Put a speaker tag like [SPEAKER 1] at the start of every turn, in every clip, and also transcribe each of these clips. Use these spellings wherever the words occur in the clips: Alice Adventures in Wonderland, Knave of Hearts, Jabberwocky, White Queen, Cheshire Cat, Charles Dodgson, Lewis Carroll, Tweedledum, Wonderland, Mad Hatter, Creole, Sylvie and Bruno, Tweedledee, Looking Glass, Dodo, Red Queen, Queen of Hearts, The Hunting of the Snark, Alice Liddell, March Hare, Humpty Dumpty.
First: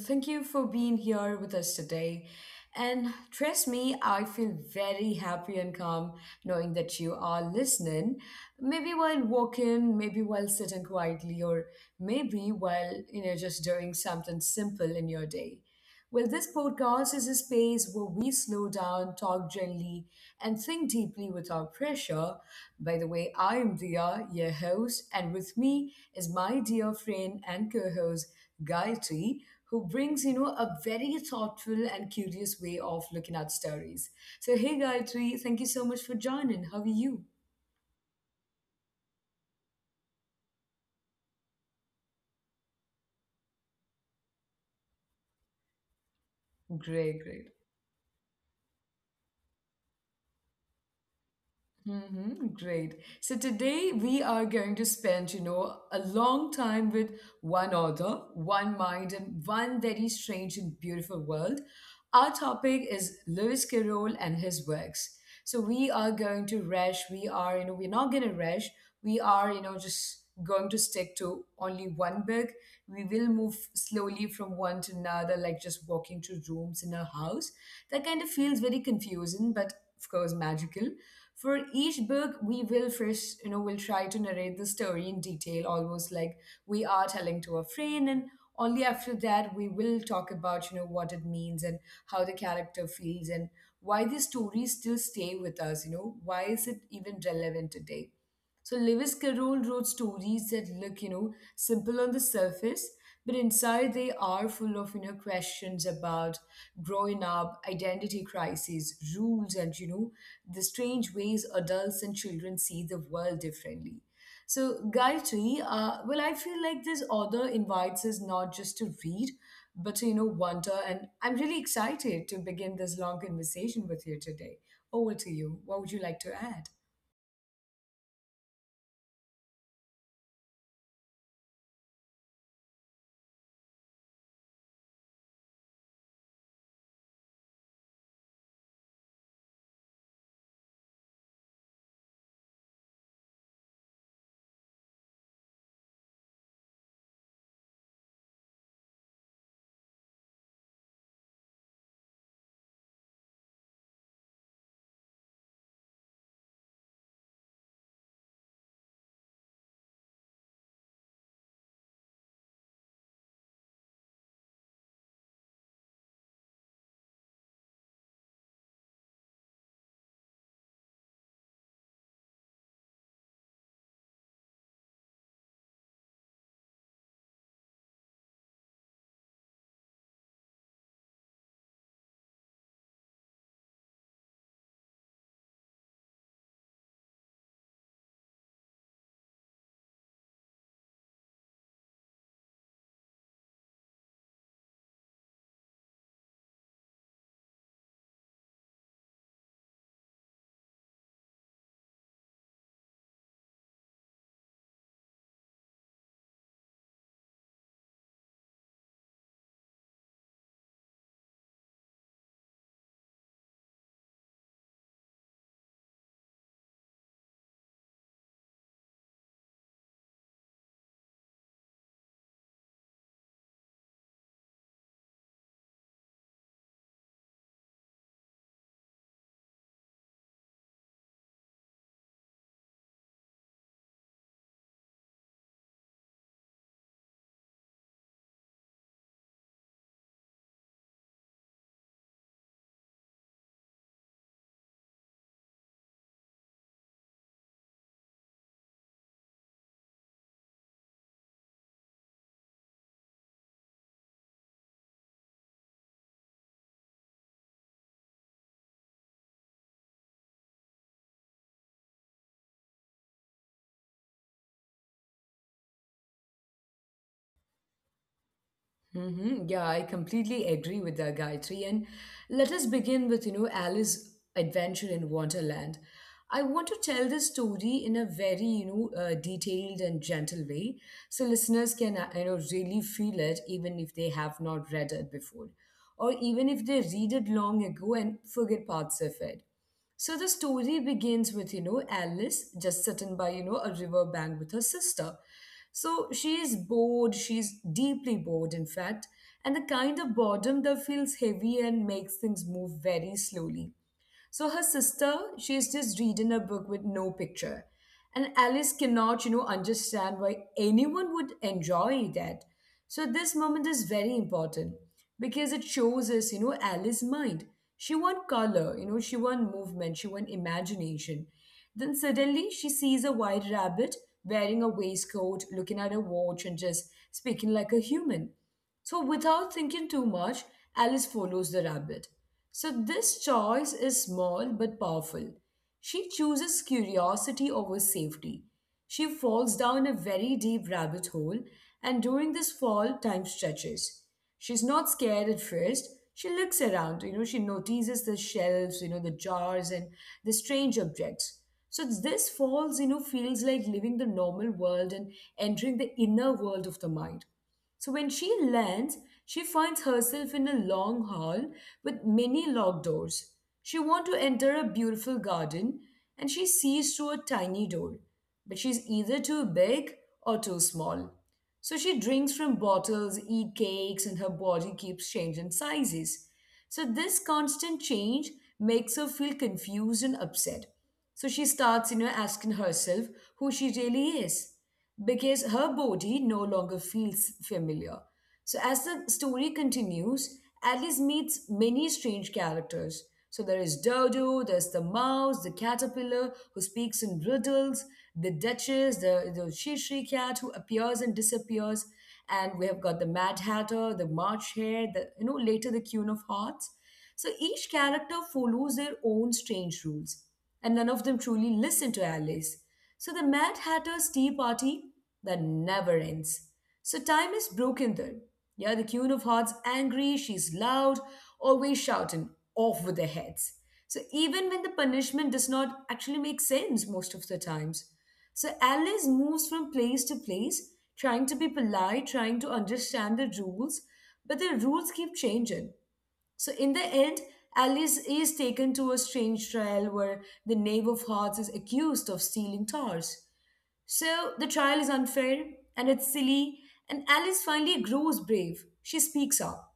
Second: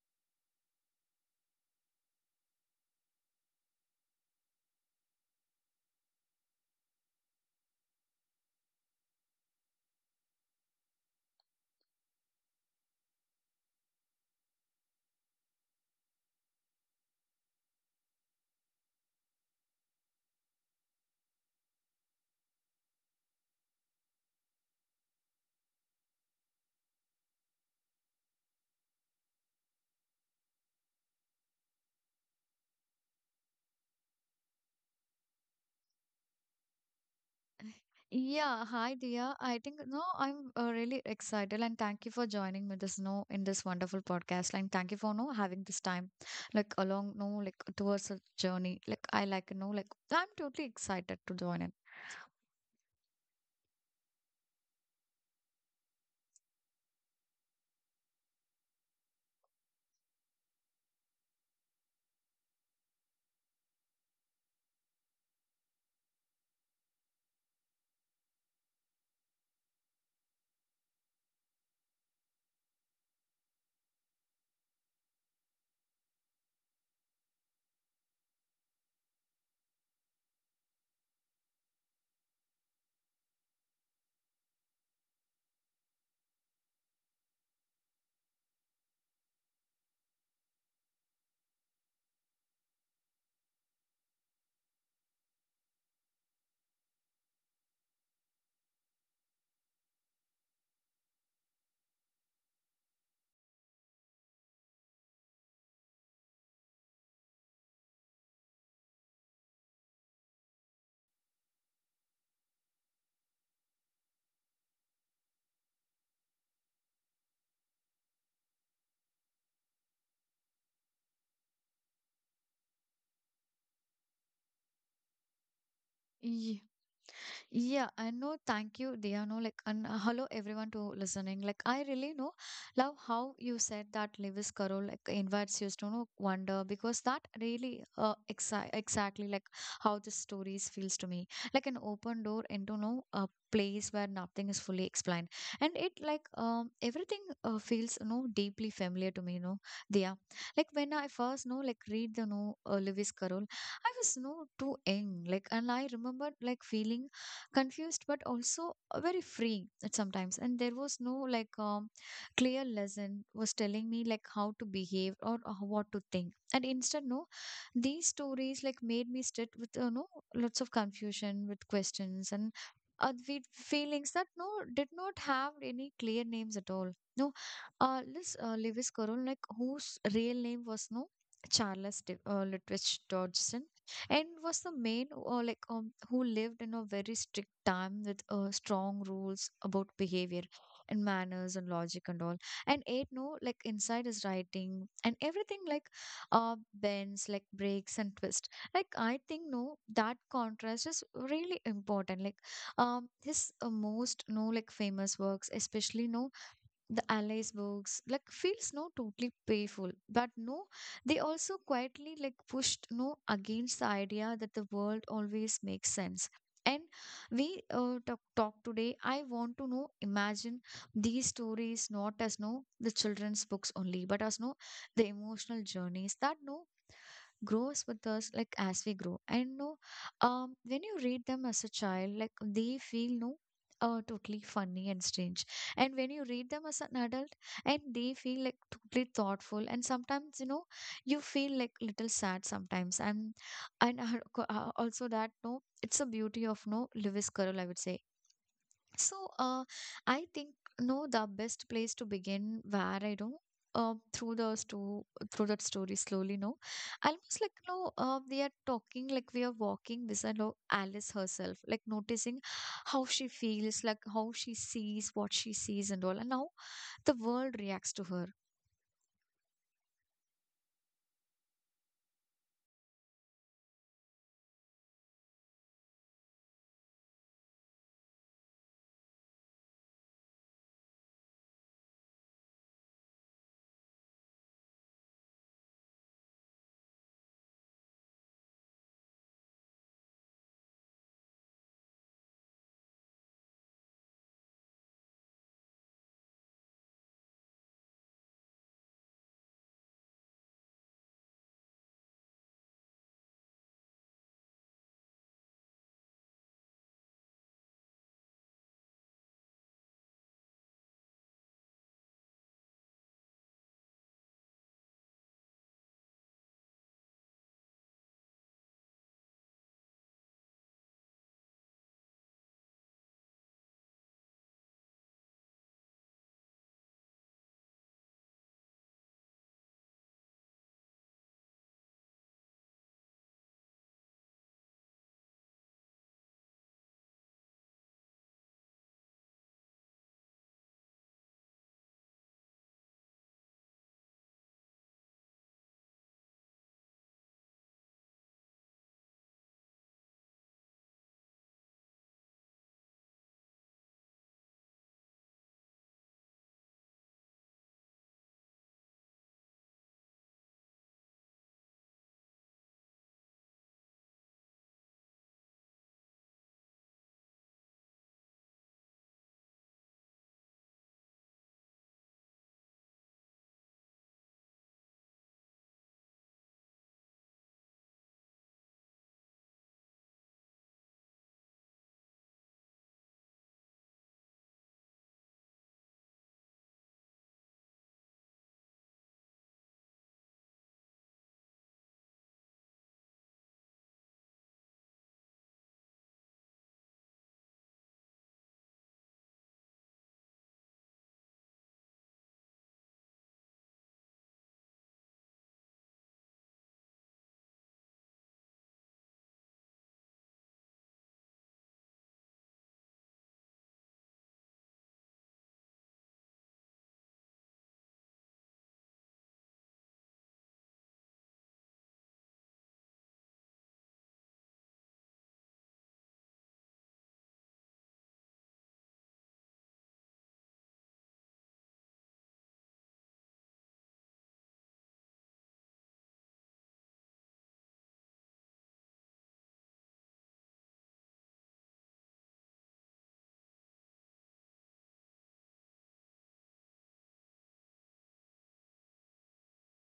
[SPEAKER 1] thank you for being here with us today. And trust me, I feel very happy and calm knowing that you are listening. Maybe while walking, maybe while sitting quietly, or maybe while, you know, just doing something simple in your day. Well, this podcast is a space where we slow down, talk gently, and think deeply without pressure. By the way, I'm Dia, your host, and with me is my dear friend and co-host Gayatri, who brings, you know, a very thoughtful and curious way of looking at stories. So, hey Gayatri, thank you so much for joining. How are you?
[SPEAKER 2] Yeah, hi Dia. I think no, I'm really excited and thank you for joining me this no in this wonderful podcast and thank you for no having this time like along
[SPEAKER 1] Great,
[SPEAKER 2] no
[SPEAKER 1] great.
[SPEAKER 2] like towards a journey. Like I like no like I'm totally excited to join
[SPEAKER 1] Mm-hmm, great. So today we are going to spend, you know, a long time with one author, one mind, and one very strange and beautiful world. Our topic is Lewis Carroll and his works. So we are going to rush. We are, you know, we're not going to rush. We are, you know, just going to stick to only one book. We will move slowly from one to another, like just walking through rooms in a house. That kind of feels very confusing, but of course magical for each book, we will first, you know, we'll try to narrate the story in detail, almost like we are telling to a friend. And only after that, we will talk about, you know, what it means and how the character feels and why these stories still stay with us, you know, why is it even relevant today? So Lewis Carroll wrote stories that look, you know, simple on the surface, but inside they are full of, you know, questions about growing up, identity crises, rules, and, you know, the strange ways adults and children see the world differently. So, Gayatri, well, I feel like this author invites us not just to read, but to, you know, wonder. And I'm really excited to begin this long conversation with you today. Over to you. What would you like to
[SPEAKER 2] it.
[SPEAKER 1] add?
[SPEAKER 2] Yeah, I know. Thank you, Dia. No, like, and hello everyone to listening. Like, I really know love how you said that Lewis Carroll like invites you to know wonder because that really exactly like how the stories feels to me, like an open door into no a place where nothing is fully explained, and it like everything feels you know deeply familiar to me. You know, Dia. Like when I first know like read the no Lewis Carroll, I was no too young, like, and I remember like feeling confused but also very free at sometimes, and there was no like clear lesson was telling me like how to behave or what to think, and instead no these stories like made me sit with you know lots of confusion with questions and with feelings that no did not have any clear names at all no this Lewis Carroll like whose real name was no Charles Lutwidge Dodgson, and was the main like who lived in a very strict time with strong rules about behavior and manners and logic and all, and eight no like inside his writing and everything like bends like breaks and twist. Like I think no that contrast is really important, like his most no like famous works especially no the analyze books like feels no totally painful, but no they also quietly like pushed no against the idea that the world always makes sense. And we talk today, I want to know imagine these stories not as no the children's books only, but as no the emotional journeys that no grows with us like as we grow, and no when you read them as a child like they feel no totally funny and strange, and when you read them as an adult and they feel like totally thoughtful, and sometimes you know you feel like little sad sometimes, and also that no it's a beauty of no Lewis Carroll, I would say. So, I think no, the best place to begin where I know uh, through the sto through that story slowly. No, almost like no, we are talking like we are walking beside no, Alice herself, like noticing how she feels, like how she sees what she sees and all, and how the world reacts to her.
[SPEAKER 1] Mm-hmm. Yeah, I completely agree with that, Gayatri. And let us begin with, you know, Alice's adventure in Wonderland. I want to tell this story in a very, you know, detailed and gentle way, so listeners can, you know, really feel it, even if they have not read it before, or even if they read it long ago and forget parts of it. So the story begins with, you know, Alice just sitting by, you know, a river bank with her sister. So she is bored, she's deeply bored, in fact, and the kind of boredom that feels heavy and makes things move very slowly. So her sister, she's just reading a book with no picture. And Alice cannot, you know, understand why anyone would enjoy that. So this moment is very important because it shows us, you know, Alice's mind. She want color, you know, she want movement, she want imagination. Then suddenly she sees a white rabbit wearing a waistcoat, looking at a watch and just speaking like a human. So, without thinking too much, Alice follows the rabbit. So, this choice is small but powerful. She chooses curiosity over safety. She falls down a very deep rabbit hole, and during this fall, time stretches. She's not scared at first. She looks around, you know, she notices the shelves, you know, the jars and the strange objects. So this falls, you know, feels like leaving the normal world and entering the inner world of the mind. So when she lands, she finds herself in a long hall with many locked doors. She wants to enter a beautiful garden and she sees through a tiny door, but she's either too big or too small. So she drinks from bottles, eat cakes, and her body keeps changing sizes. So this constant change makes her feel confused and upset. So she starts, you know, asking herself who she really is because her body no longer feels familiar. So as the story continues, Alice meets many strange characters. So there is Dodo, there's the mouse, the caterpillar who speaks in riddles, the Duchess, the Shishri cat who appears and disappears, and we have got the Mad Hatter, the March Hare, the you know later the Queen of Hearts. So each character follows their own strange rules, and none of them truly listen to Alice. So the Mad Hatter's tea party that never ends. So time is broken there. Yeah, the Queen of Hearts angry, she's loud, always shouting, off with their heads. So even when the punishment does not actually make sense most of the times. So Alice moves from place to place, trying to be polite, trying to understand the rules, but the rules keep changing. So in the end, Alice is taken to a strange trial where the Knave of Hearts is accused of stealing towers. So the trial is unfair and it's silly, and Alice finally grows brave. She speaks up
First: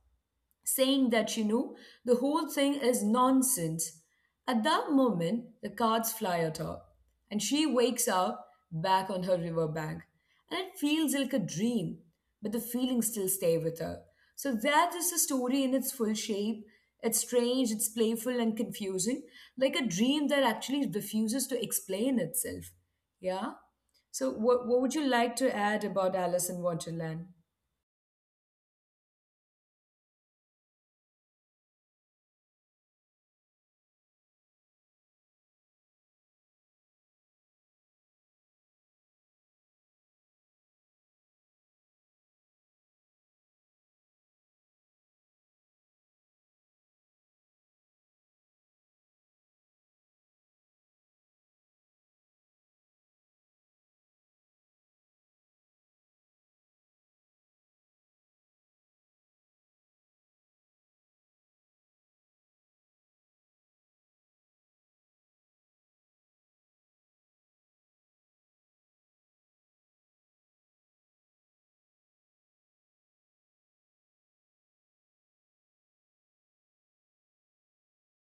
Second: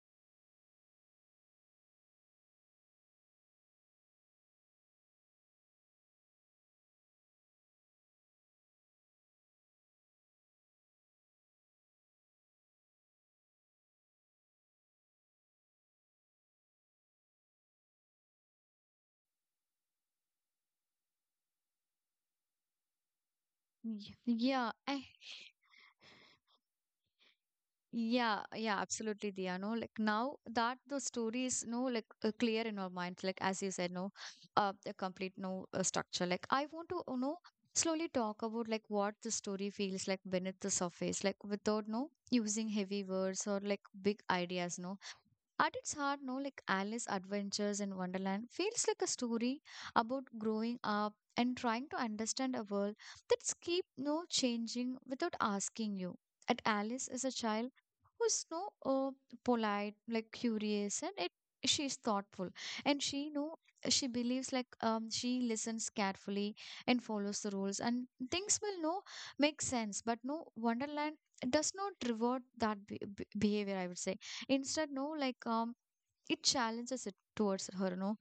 [SPEAKER 1] saying that, you know, the whole thing is nonsense. At that moment, the cards fly at her, and she wakes up back on her riverbank. And it feels like a dream, but the feelings still stay with her. So that is the story in its full shape. It's strange, it's playful and confusing, like a dream that actually refuses to explain itself. Yeah?
[SPEAKER 2] Y-
[SPEAKER 1] So what
[SPEAKER 2] Yeah,
[SPEAKER 1] what would
[SPEAKER 2] I.
[SPEAKER 1] you like to add about Alice in Wonderland?
[SPEAKER 2] Yeah, yeah, absolutely, Diya. No, like now that the story is no like clear in our minds, like as you said, no, the complete no structure. Like I want to, you know, slowly talk about like what the story feels like beneath the surface, like without no using heavy words or like big ideas, no. At its heart, no, like Alice Adventures in Wonderland feels like a story about growing up and trying to understand a world that's keep no changing without asking you. And Alice is a child who's no polite, like curious, and it she's thoughtful, and she know she believes like she listens carefully and follows the rules, and things will no make sense. But no Wonderland does not reward that behavior, I would say. Instead, no, like it challenges it towards her, no.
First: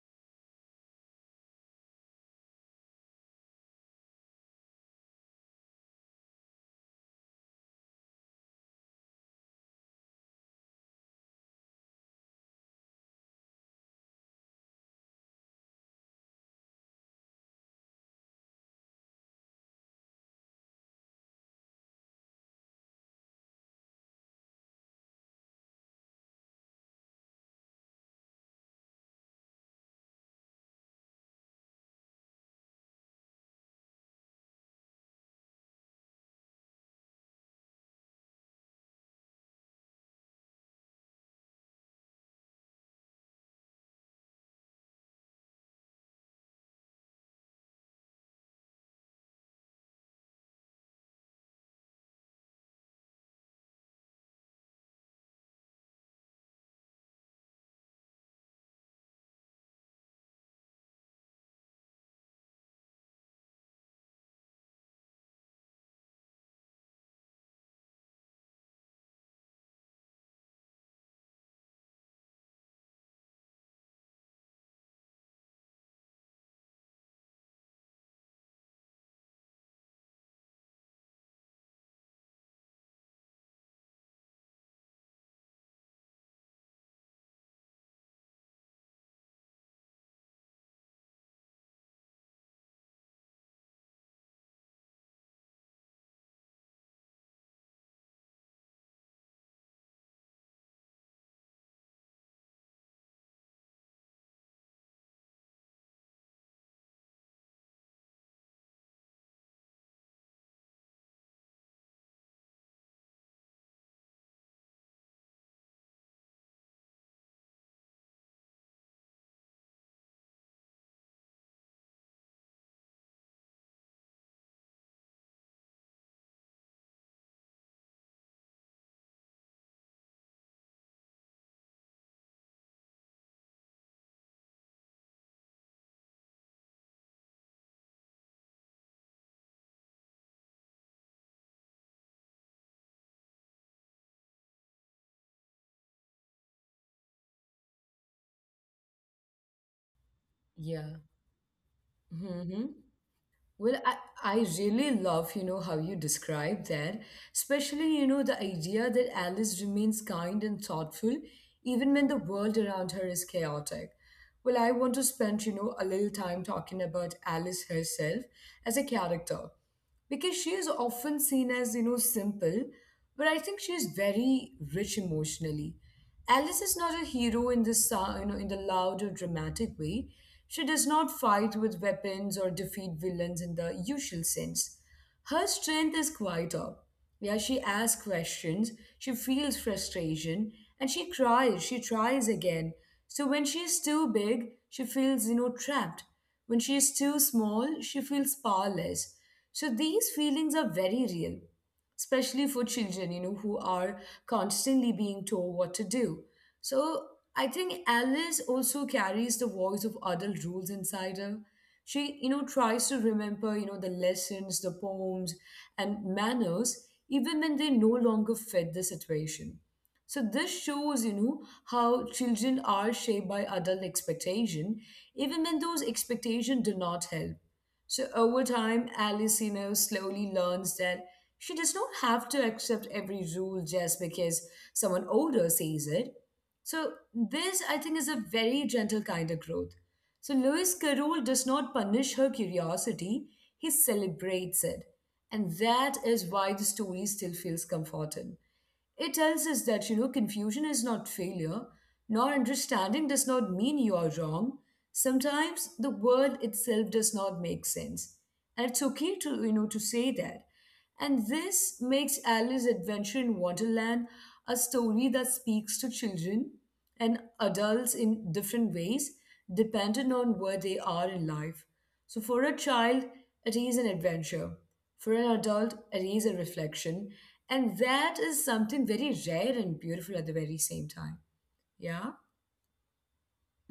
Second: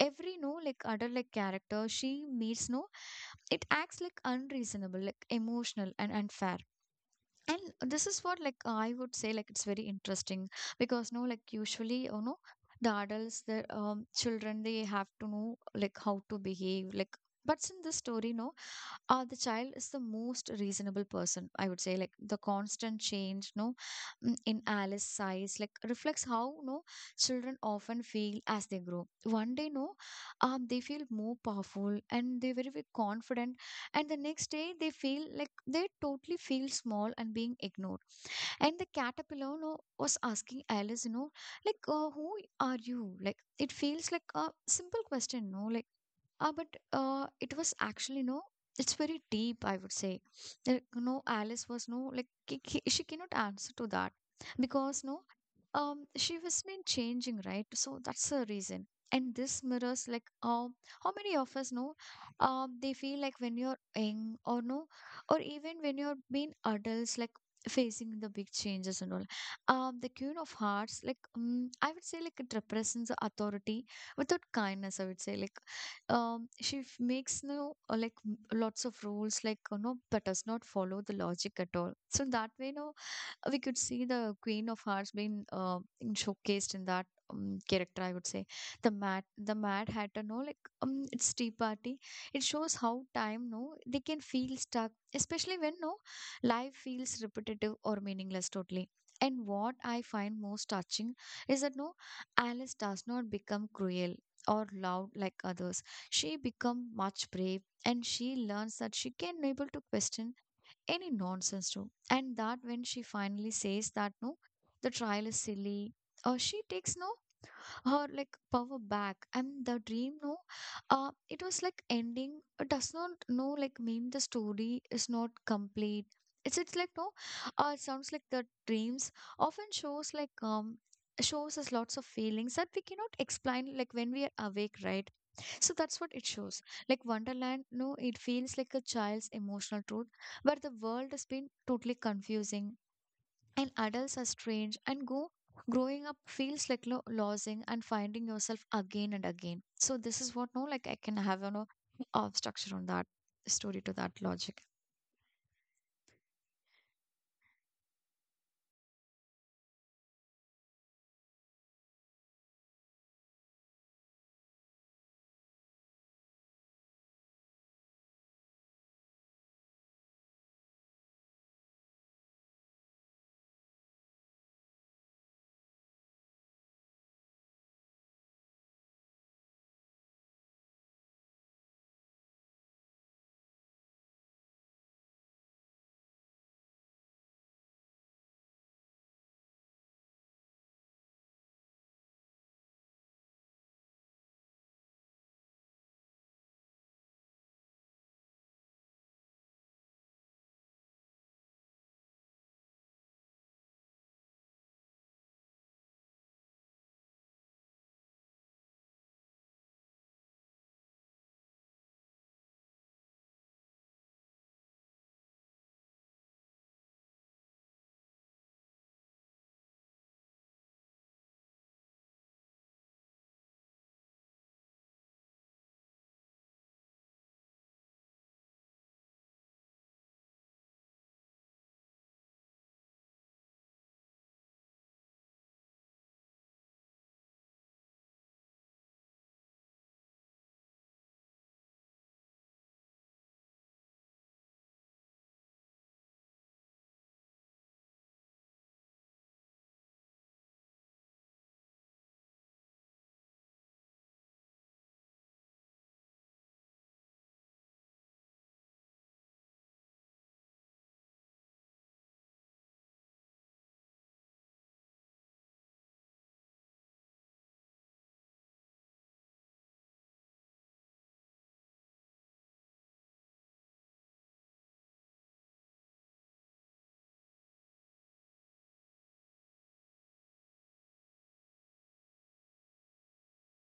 [SPEAKER 2] Every no, like other like character she meets, no, it acts like unreasonable, like emotional and unfair. And this is what like I would say like it's very interesting because no, like usually, you know, the adults, the children, they have to know like how to behave, like. But in this story, no, the child is the most reasonable person, I would say. Like the constant change no in Alice size like reflects how no children often feel as they grow. One day no they feel more powerful and they very, very confident, and the next day they feel like they totally feel small and being ignored. And the caterpillar, you know, was asking Alice, you know, like, who are you? Like, it feels like a simple question, no? Like, but it was actually, no, it's very deep, I would say. Like, you know, Alice was, no, like, she cannot answer to that because, no, she was been changing, right? So that's the reason. And this mirrors, like, how many of us know, they feel like when you're young or no, or even when you're being adults, like facing the big changes and all. The Queen of Hearts, like I would say, like it represents the authority without kindness, I would say. Like she makes no like lots of rules, like you know, but does not follow the logic at all. So that way, no we could see the Queen of Hearts being showcased in that character, I would say. The Mad Hatter. No, like it's Tea Party. It shows how time. No, they can feel stuck, especially when no life feels repetitive or meaningless totally. And what I find most touching is that no, Alice does not become cruel or loud like others. She become much brave and she learns that she can able to question any nonsense too. And that when she finally says that no, the trial is silly, or she takes no her like power back, and the dream no, it was like ending. It does not no like mean the story is not complete. It's like no, it sounds like the dreams often shows like shows us lots of feelings that we cannot explain like when we are awake, right? So that's what it shows. Like Wonderland, no, it feels like a child's emotional truth, where the world has been totally confusing and adults are strange, and go growing up feels like losing and finding yourself again and again. So this is what no, like I
[SPEAKER 1] Yeah.
[SPEAKER 2] can have, you know,
[SPEAKER 1] Mm-hmm.
[SPEAKER 2] structure on that
[SPEAKER 1] Well,
[SPEAKER 2] story to
[SPEAKER 1] I,
[SPEAKER 2] that
[SPEAKER 1] I
[SPEAKER 2] logic.
[SPEAKER 1] really love, you know, how you describe that, especially, you know, the idea that Alice remains kind and thoughtful even when the world around her is chaotic. Well, I want to spend, you know, a little time talking about Alice herself as a character because she is often seen as, you know, simple, but I think she is very rich emotionally. Alice is not a hero in the you know, in the loud or dramatic way. She does not fight with weapons or defeat villains in the usual sense. Her strength is quieter. Yeah, she asks questions, she feels frustration, and she cries, she tries again. So when she is too big, she feels, you know, trapped. When she is too small, she feels powerless. So these feelings are very real, especially for children, you know, who are constantly being told what to do. So I think Alice also carries the voice of adult rules inside her. She, you know, tries to remember, you know, the lessons, the poems, and manners, even when they no longer fit the situation. So this shows, you know, how children are shaped by adult expectation, even when those expectations do not help. So over time, Alice, you know, slowly learns that she does not have to accept every rule just because someone older says it. So this, I think, is a very gentle kind of growth. So Lewis Carroll does not punish her curiosity; he celebrates it, and that is why the story still feels comforting. It tells us that, you know, confusion is not failure. Not understanding does not mean you are wrong. Sometimes the world itself does not make sense. And it's okay to, you know, to say that. And this makes Alice's Adventure in Wonderland a story that speaks to children and adults in different ways, depending on where they are in life. So for a child, it is an adventure. For an adult, it is a reflection. And that is something very rare and beautiful at the very same time. Yeah?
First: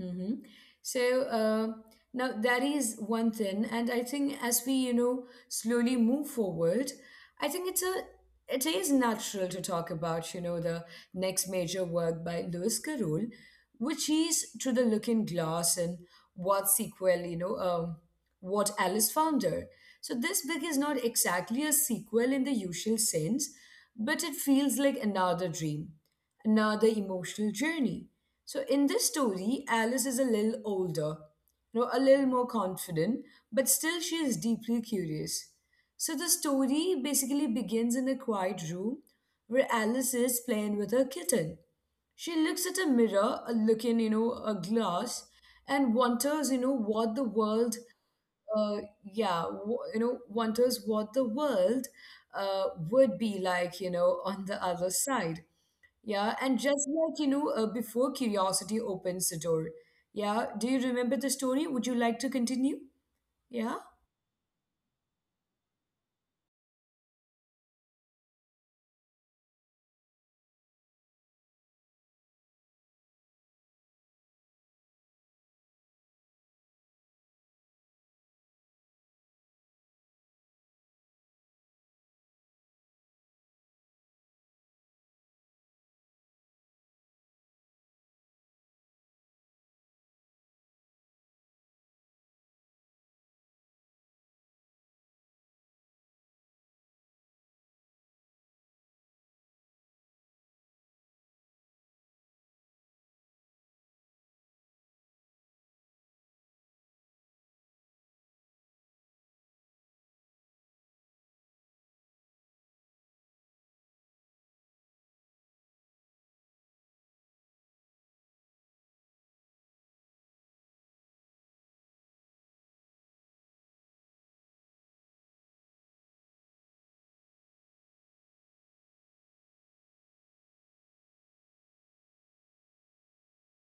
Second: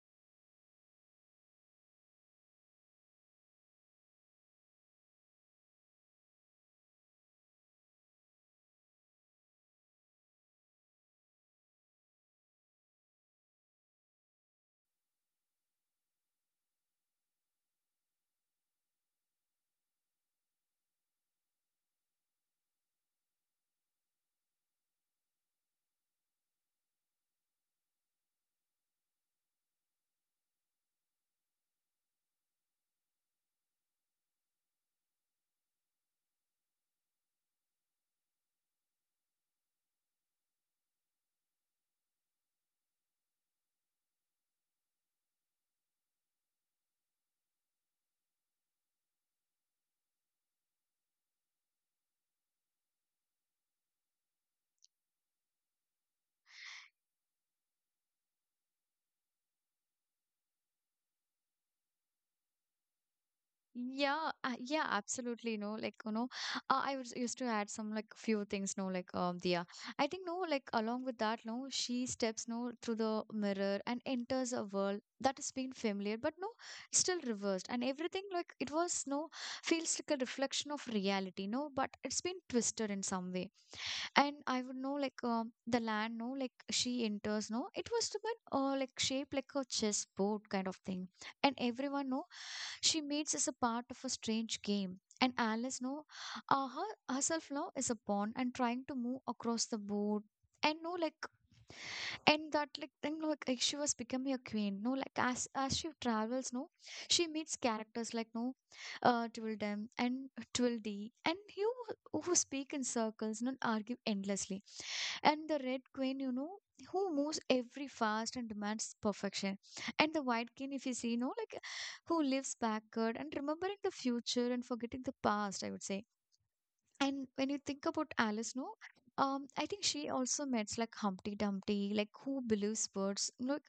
[SPEAKER 1] Mm-hmm. So now that is one thing, and I think as we, you know, slowly move forward, I think it is natural to talk about, you know, the next major work by Lewis Carroll, which is *To the Looking Glass* and what sequel you know what Alice found her. So this book is not exactly a sequel in the usual sense, but it feels like another dream, another emotional journey. So in this story, Alice is a little older, you know, a little more confident, but still she is deeply curious. So the story basically begins in a quiet room where Alice is playing with her kitten. She looks at a mirror, a look you know, a glass, and wonders, you know, what the world, uh, yeah, you know, wonders what the world uh, would be like, you know, on the other side. Yeah, and just like you know, before curiosity opens the door. Yeah, do you remember the story? Would you like to continue? Yeah.
[SPEAKER 2] Yeah, yeah, absolutely. No, like you know, I was used to add some like few things. No, like Dia. I think no, like along with that, no, she steps no through the mirror and enters a world that has been familiar, but no, still reversed. And everything like it was no feels like a reflection of reality. No, but it's been twisted in some way, and I would know like the land, no, like she enters, no, it was to be like shaped like a chessboard kind of thing, and everyone know she meets as a part of a strange game. And Alice, no, her herself now is a pawn and trying to move across the board, and no, like and that like thing like she was becoming a queen no like as she travels no she meets characters like no twill them and twill thee, and you who speak in circles, not argue endlessly. And the red queen, you know, who moves every fast and demands perfection. And the white queen, if you see, you know, like who lives backward and remembering the future and forgetting the past, I would say. And when you think about Alice, no, I think she also meets like Humpty Dumpty, like who believes birds,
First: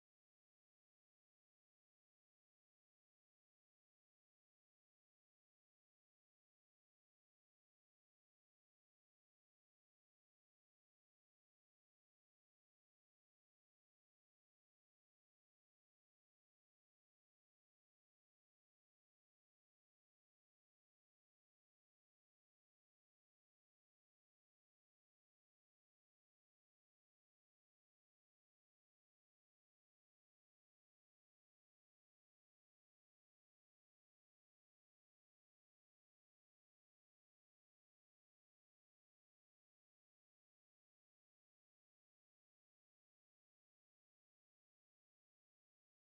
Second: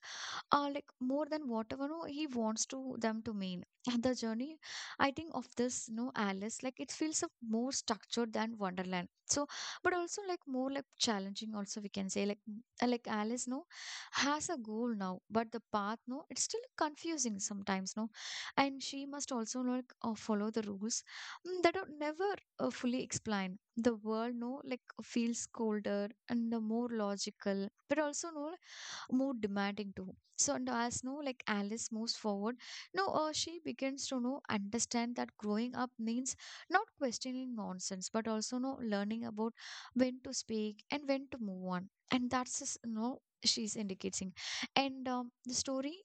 [SPEAKER 2] like more than whatever no, he wants to them to mean. And the journey, I think, of this no Alice, like it feels a more structured than Wonderland. So but also like more like challenging also, we can say. Like like Alice no has a goal now, but the path no it's still confusing sometimes no, and she must also like follow the rules that are never fully explained. The world no like feels colder and the more logical, but also no more demanding too. So and as no like Alice moves forward, no she begins to know understand that growing up means not questioning nonsense, but also no learning about when to speak and when to move on. And that's just, no, she's indicating. And the story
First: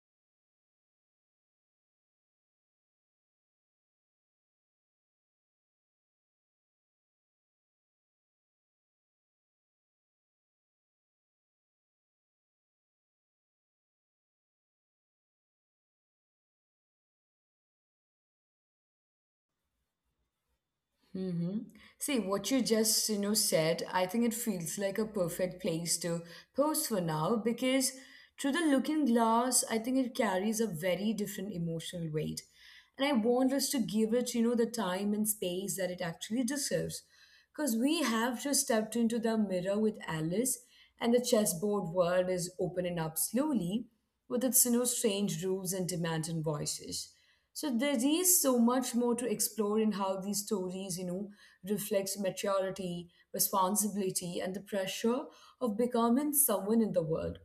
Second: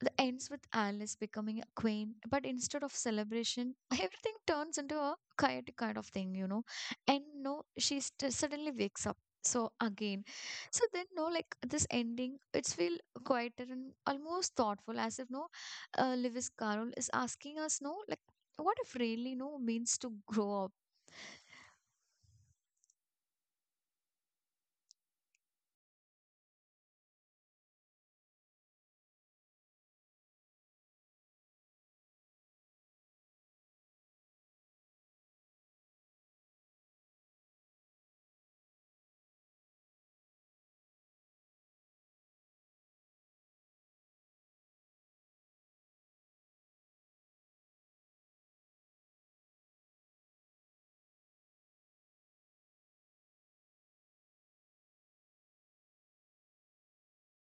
[SPEAKER 2] the ends with Alice becoming a queen, but instead of celebration, everything turns into a chaotic kind of thing, you know. And no, she suddenly wakes up. So again, so then, no, like this ending, it's feel quieter and almost thoughtful, as if no, Lewis Carroll is asking us, no, like what if really no means to grow up.
[SPEAKER 1] Mm-hmm. See, what you just, you know, said, I think it feels like a perfect place to pause for now because through the looking glass, I think it carries a very different emotional weight. And I want us to give it, you know, the time and space that it actually deserves. Because we have just stepped into the mirror with Alice, and the chessboard world is opening up slowly with its, strange rules and demanding voices. So there is so much more to explore in how these stories, reflects maturity, responsibility, and the pressure of becoming someone in the world.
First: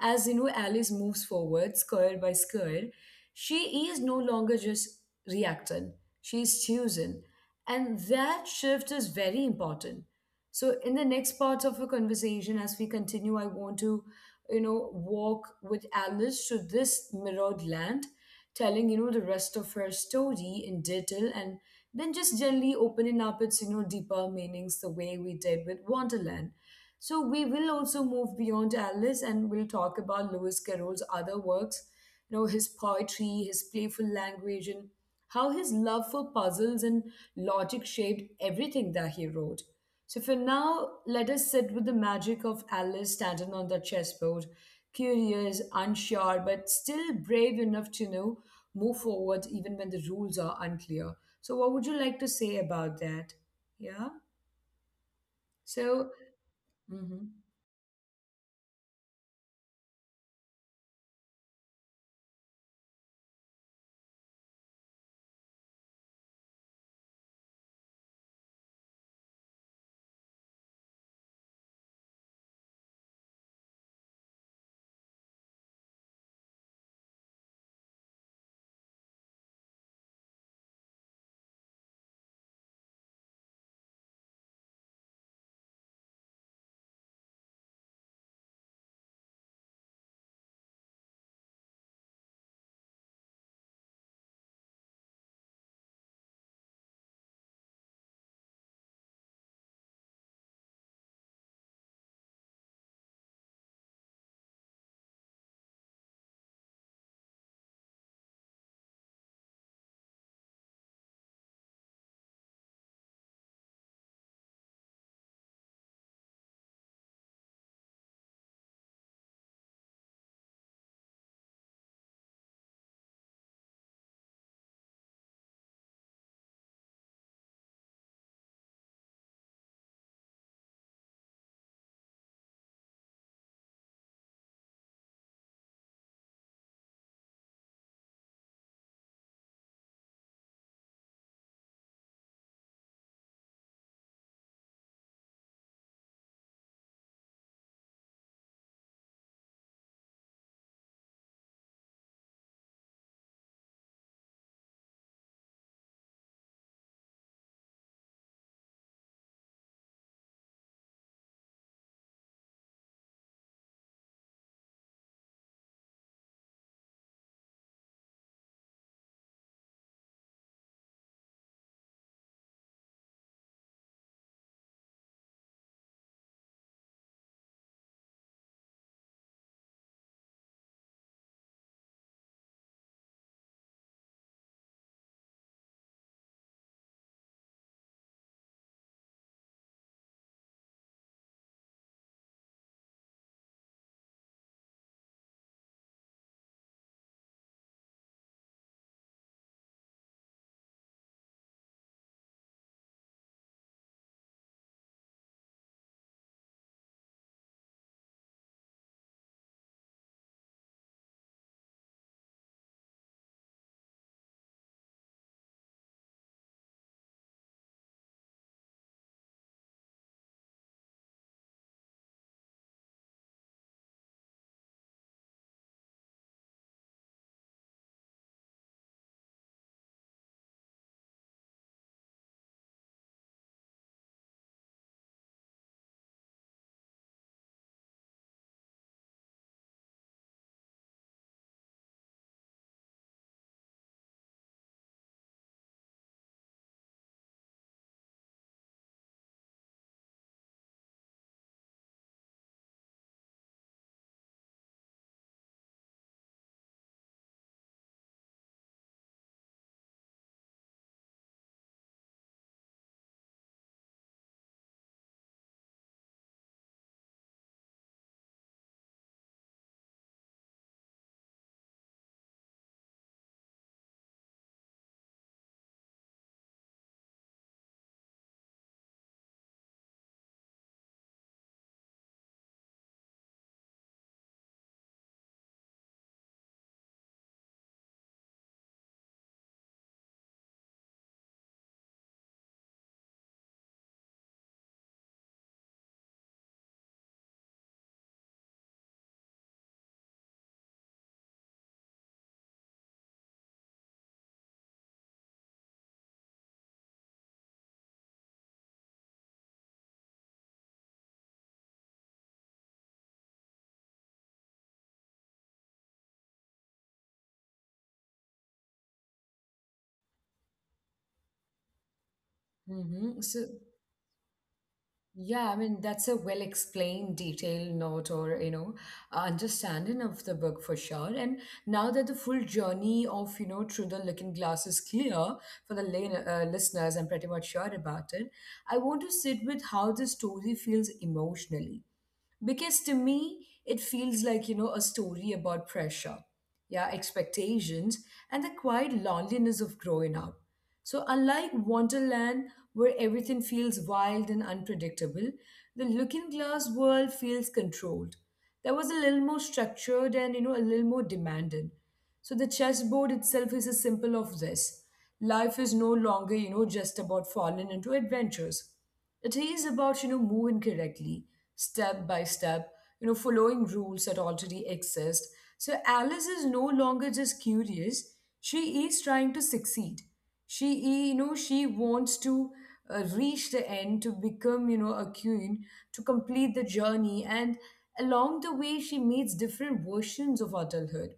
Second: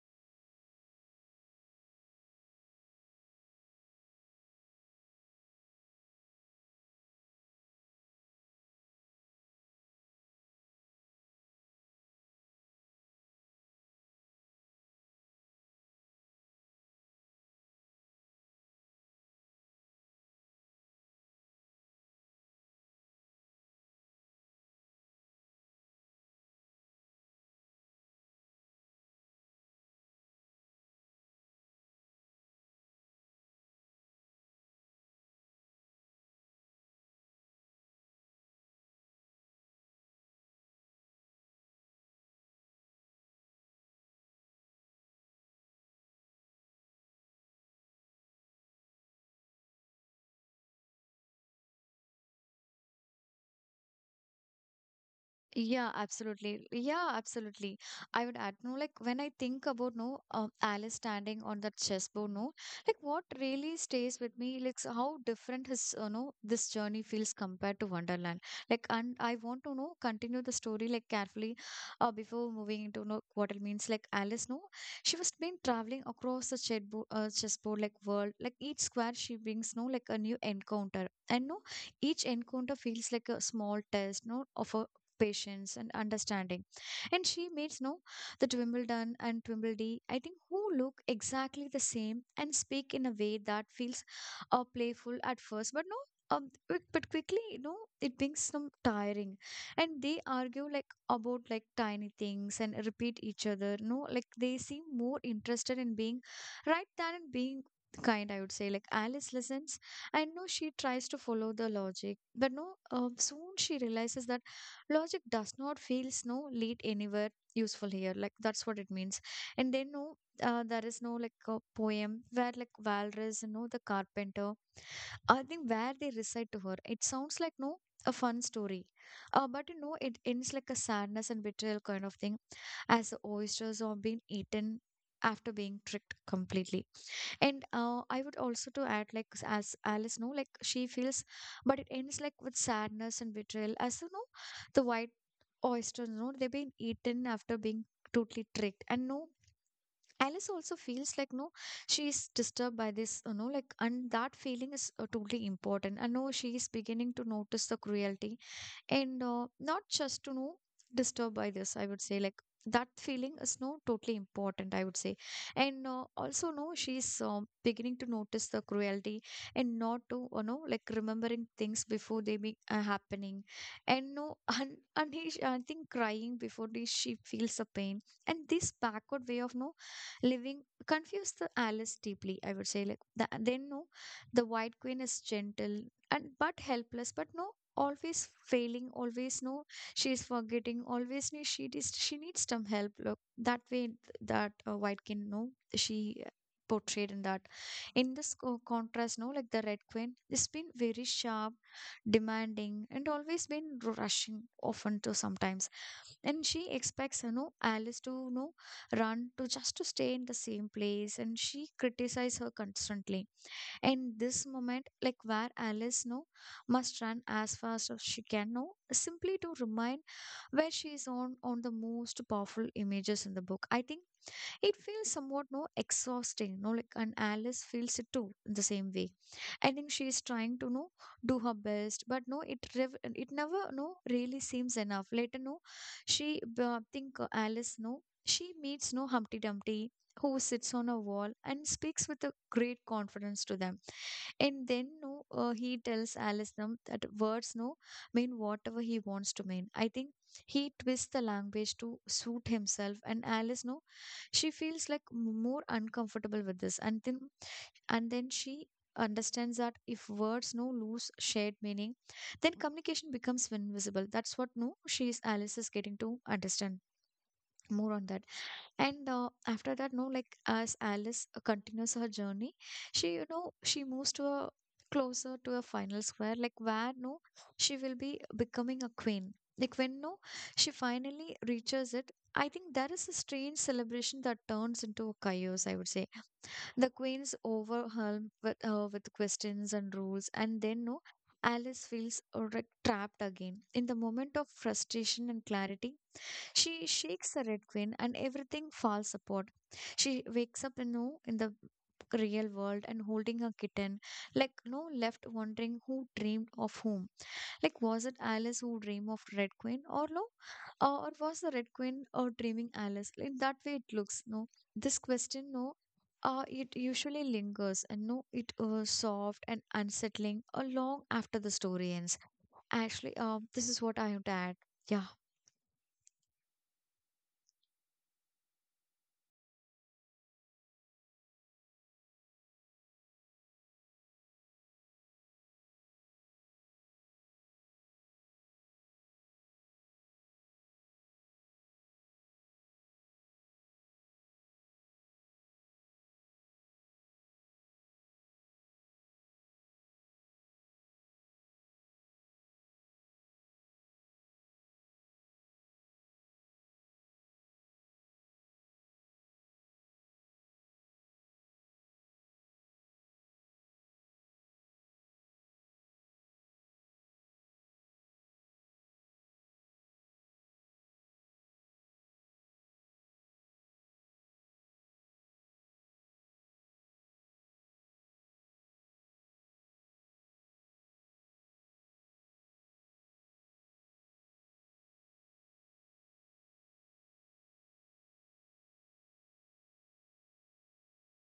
[SPEAKER 1] As you know, Alice moves forward, square by square. She is no longer just reacting, she is choosing. And that shift is very important. So, in the next part of our conversation, as we continue, I want to, walk with Alice to this mirrored land, telling, the rest of her story in detail and then just generally opening up its, deeper meanings the way we did with Wonderland. So we will also move beyond Alice and we'll talk about Lewis Carroll's other works, his poetry, his playful language, and how his love for puzzles and logic shaped everything that he wrote. So for now, let us sit with the magic of Alice standing on the chessboard, curious, unsure, but still brave enough to know move forward even when the rules are unclear. So what would you like to say about that? Yeah.
[SPEAKER 2] Yeah,
[SPEAKER 1] So.
[SPEAKER 2] absolutely. Yeah,
[SPEAKER 1] Mhm.
[SPEAKER 2] absolutely. I would add, no, like when I think about no, Alice standing on that chessboard, no, like what really stays with me, like so how different his this journey feels compared to Wonderland. Like, and I want to know continue the story like carefully, before moving into no what it means. Like Alice, no, she was been traveling across the chessboard, chessboard like world, like each square she brings, no, like a new encounter, and no, each encounter feels like a small test no of a patience and understanding. And she meets no that Wimbledon and Twimbledy, I think, who look exactly the same and speak in a way that feels playful at first, but no. But quickly, it becomes some tiring, and they argue like about like tiny things and repeat each other. No, Like they seem more interested in being right than in being kind. I would say like Alice listens, and no, she tries to follow the logic, but no, soon she realizes that logic does not feels no lead anywhere useful here, like that's what it means. And then there is no like a poem where like Valras, the carpenter, I think, where they recite to her. It sounds like no a fun story, but it ends like a sadness and betrayal kind of thing, as the oysters are being eaten after being tricked completely. And I would also to add like as alice know like she feels, but it ends like with sadness and betrayal, as the white oysters, no they've been eaten after being totally tricked. And no alice also feels like no she is disturbed by this, like, and that feeling is totally important. And no she is beginning to notice the cruelty, and not just to know disturbed by this, I would say. Like that feeling is no totally important, I would say. And also no she's beginning to notice the cruelty, and not to like remembering things before they be happening. And no and, and he, I think, crying before the, she feels the pain. And this backward way of no living confused the alice deeply, I would say. Like then no the white queen is gentle and but helpless, but always failing, always she's forgetting, always no, she is she needs some help look that way that white can No, She portrayed in that, in this contrast, no like the red queen it's been very sharp, demanding, and always been rushing often to sometimes. And she expects alice to run to just to stay in the same place, and she criticizes her constantly. In this moment, like where Alice no must run as fast as she can no simply to remind where she is, on the most powerful images in the book, I think. It feels somewhat exhausting, no like, and Alice feels it too in the same way. I think she is trying to no do her best, but it it never no really seems enough. Later, she think Alice she meets no Humpty Dumpty, who sits on a wall and speaks with a great confidence to them. And then he tells Alice, that words no mean whatever he wants to mean. I think he twists the language to suit himself, and Alice no, she feels like more uncomfortable with this. And then she understands that if words no lose shared meaning, then communication becomes invisible. That's what, no, she is Alice is getting to understand more on that. And after that, no like as alice continues her journey, she, she moves to a closer to a final square, like where no she will be becoming a queen. Like when no she finally reaches it, I think there is a strange celebration that turns into a chaos, I would say. The queen's overwhelmed with questions and rules, and then no alice feels like trapped again in the moment of frustration and clarity. She shakes the Red Queen and everything falls apart. She wakes up in, no, in the real world and holding her kitten, like no left wondering who dreamed of whom. Like, was it Alice who dreamed of Red Queen or no? Or was the Red Queen or dreaming Alice? In that way it looks, no. This question, no. It usually lingers, and no, it soft and unsettling long after the story ends. Actually,
[SPEAKER 1] Mm-hmm. So,
[SPEAKER 2] this is what I have to add. Yeah,
[SPEAKER 1] yeah, I mean, that's a well explained, detailed note or, understanding of the book for sure. And now that the full journey of, Through the Looking Glass is clear for the lane, listeners, I'm pretty much sure about it. I want to sit with how the story feels emotionally, because to me it feels like, you know, a story about pressure, yeah, expectations, and the quiet loneliness of growing up. So unlike Wonderland, where everything feels wild and unpredictable, the looking glass world feels controlled. That was a little more structured and, you know, a little more demanding. So the chessboard itself is a symbol of this. Life is no longer, you know, just about falling into adventures. It is about, you know, moving correctly, step by step, following rules that already exist. So Alice is no longer just curious. She is trying to succeed. She wants to reach the end, to become, you know, a queen, to complete the journey. And along the way, she meets different versions of adulthood.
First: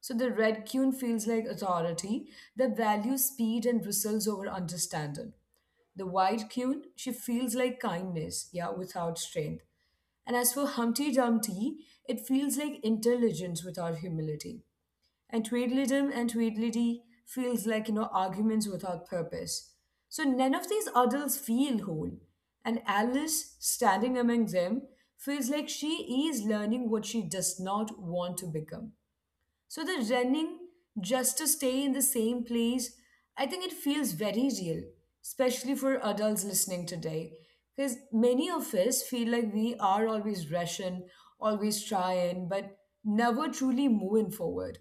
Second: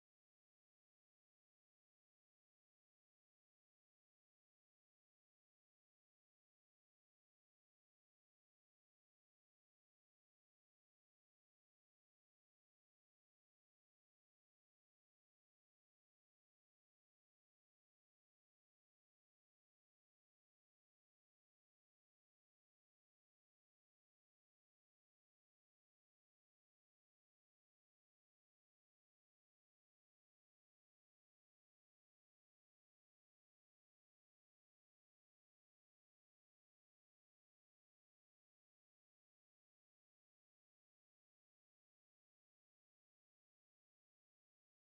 [SPEAKER 1] So the red queen feels like authority that values speed and results over understanding. The white queen, she feels like kindness, yeah, without strength. And as for Humpty Dumpty, it feels like intelligence without humility. And Tweedledum and Tweedledee feels like, you know, arguments without purpose. So none of these adults feel whole. And Alice, standing among them, feels like she is learning what she does not want to become. So the running just to stay in the same place, I think it feels very real, especially for adults listening today. Because many of us feel like we are always rushing, always trying, but never truly moving forward.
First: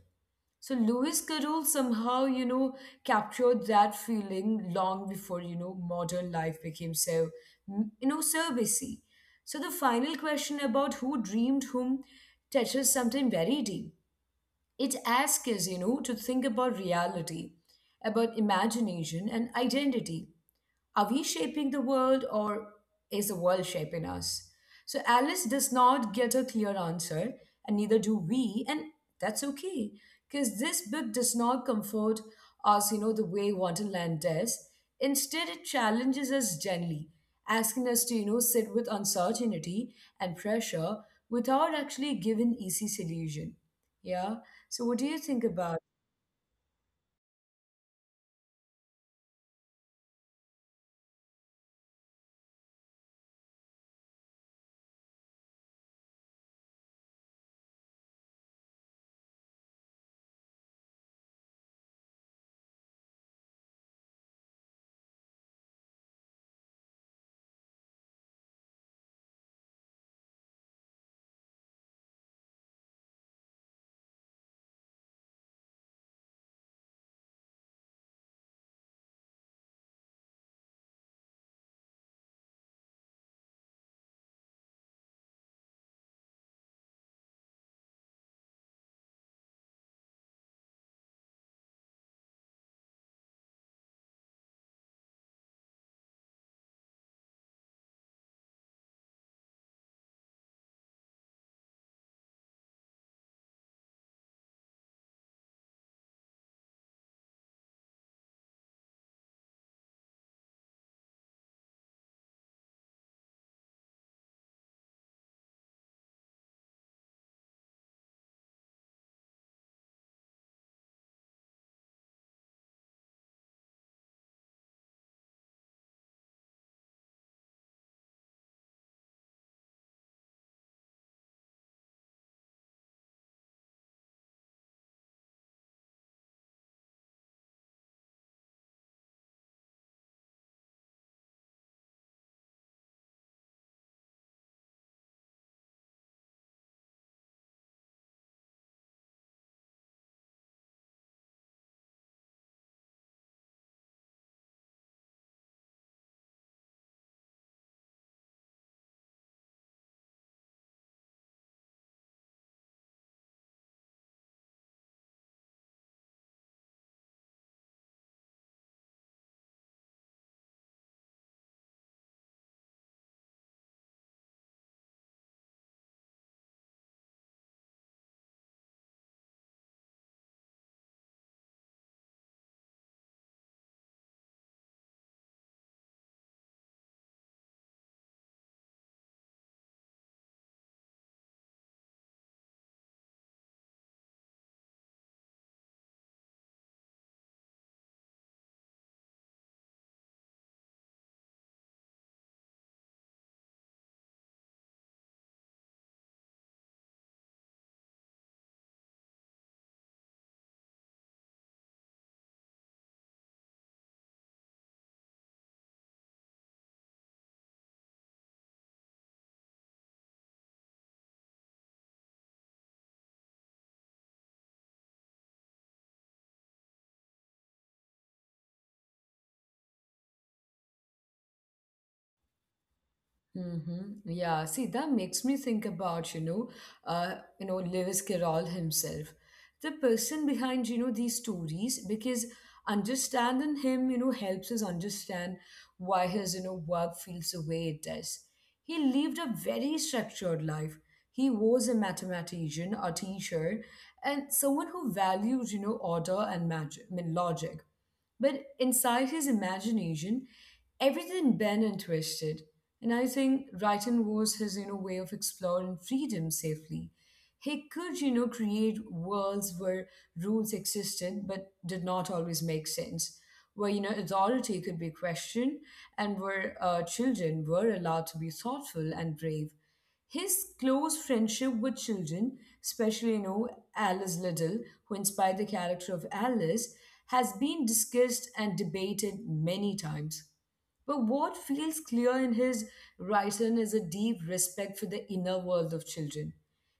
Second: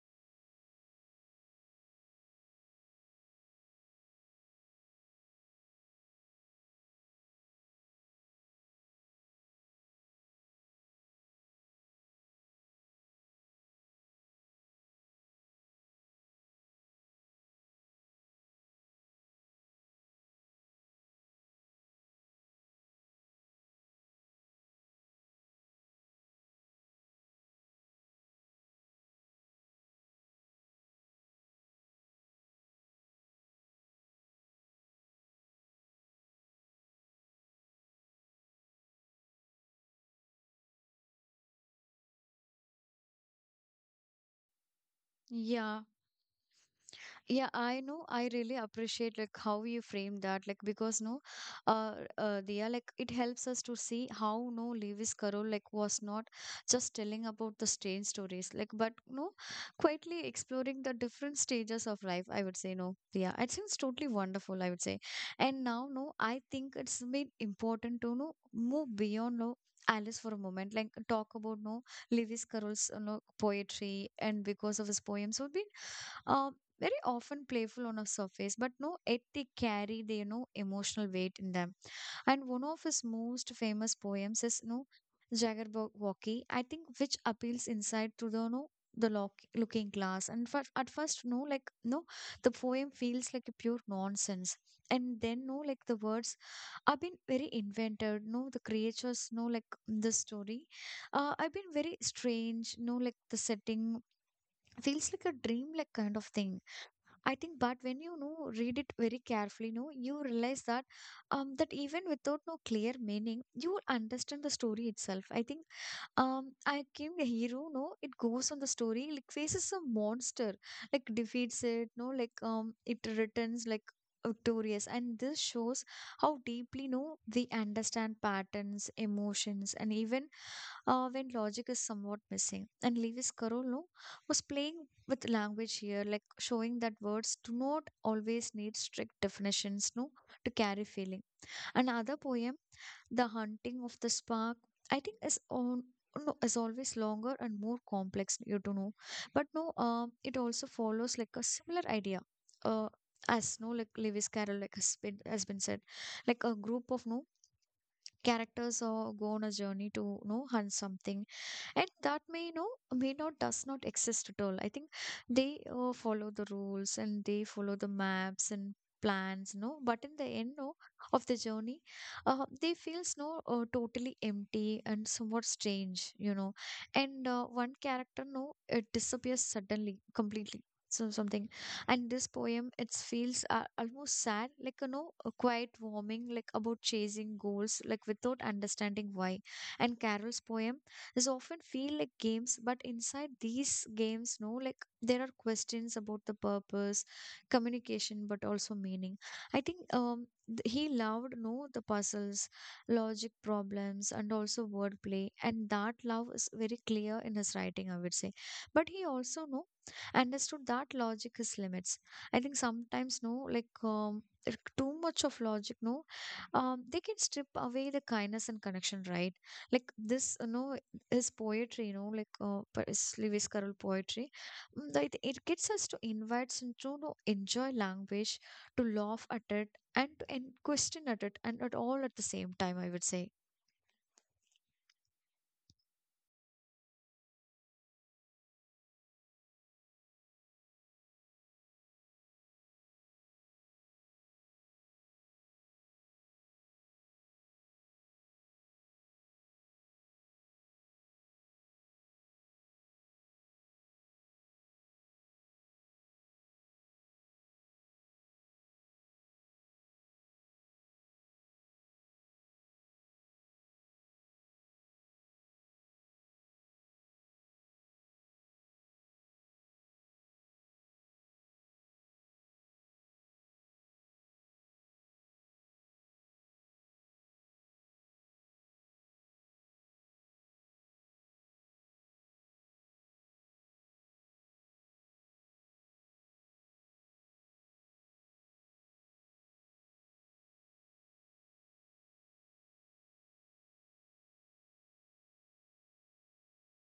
[SPEAKER 1] So Lewis Carroll somehow, captured that feeling long before, modern life became so, so busy. So the final question about who dreamed whom touches something very deep. It asks us, to think about reality, about imagination and identity. Are we shaping the world or is the world shaping us? So Alice does not get a clear answer, and neither do we, and that's okay, because this book does not comfort us, the way Wonderland does. Instead, it challenges us gently, asking us to, sit with uncertainty and pressure without actually giving easy solution. Yeah. So what do you think about?
[SPEAKER 2] yeah. Yeah, I know. I really appreciate like how you frame that. Like because no, Diya, like it helps us to see how no Lewis Carroll like was not just telling about the strange stories, like but no, quietly exploring the different stages of life. I would say no, Diya, it seems totally wonderful, I would say. And now no, I think it's been important to move beyond no. Alice for a moment, like talk about no Lewis Carroll's, poetry, and because of his poems would be uh, very often playful on a surface, but no yet they carry their no emotional weight in them. And one of his most famous poems is no Jaggerwocky, I think, which appeals inside to the no the lock, looking glass. And for, at first, no, like no, the poem feels like a pure nonsense. And then, no, like the words I've been very invented, the creatures, no, like the story. I've been very strange, no, like the setting feels like a dream, like kind of thing, I think. But when read it very carefully, no, you realize that even without no clear meaning, you will understand the story itself, I think. I came the hero, no, it goes on the story, like faces a monster, like defeats it, no, like it returns like victorious. And this shows how deeply no they understand patterns, emotions, and even when logic is somewhat missing. And Lewis Carroll no, was playing with language here, like showing that words do not always need strict definitions, no, to carry feeling. Another poem, the hunting of the spark, I think, is on. No, Is always longer and more complex, you don't know. But no, it also follows like a similar idea. Uh, as no, like Lewis Carroll, like has been said, like a group of no characters or go on a journey to hunt something, and that may, may not, does not exist at all, I think. They follow the rules and they follow the maps and plans, no but in the end, no of the journey, they feels, no totally empty and somewhat strange, you know. And one character, no it disappears suddenly completely, so something. And this poem it feels almost sad, like, quite warming, like about chasing goals like without understanding why. And carol's poem is often feel like games, but inside these games, no like there are questions about the purpose, communication, but also meaning, I think. He loved no the puzzles, logic problems, and also wordplay, and that love is very clear in his writing, I would say. But he also, no understood that logic has limits. I think sometimes, if too much of logic, no, they can strip away the kindness and connection, right? Like this, his poetry, but it's Lewis Carroll poetry, that it gets us to invite and to, no, enjoy language, to laugh at it, and to question at it, and at all at the same time, I would say.
[SPEAKER 1] Mm-hmm. Yeah, see, that makes me think about, Lewis Carroll himself, the person behind, these stories, because understanding him, helps us understand why his, you know, work feels the way it does. He lived a very structured life. He was a mathematician, a teacher, and someone who valued, you know, order and magic, I mean logic. But inside his imagination, everything bent and twisted. And I think writing was his, you know, way of exploring freedom safely. He could, you know, create worlds where rules existed but did not always make sense, where, you know, authority could be questioned, and where children were allowed to be thoughtful and brave. His close friendship with children, especially, Alice Liddell, who inspired the character of Alice, has been discussed and debated many times. But what feels clear in his writing is a deep respect for the inner world of children.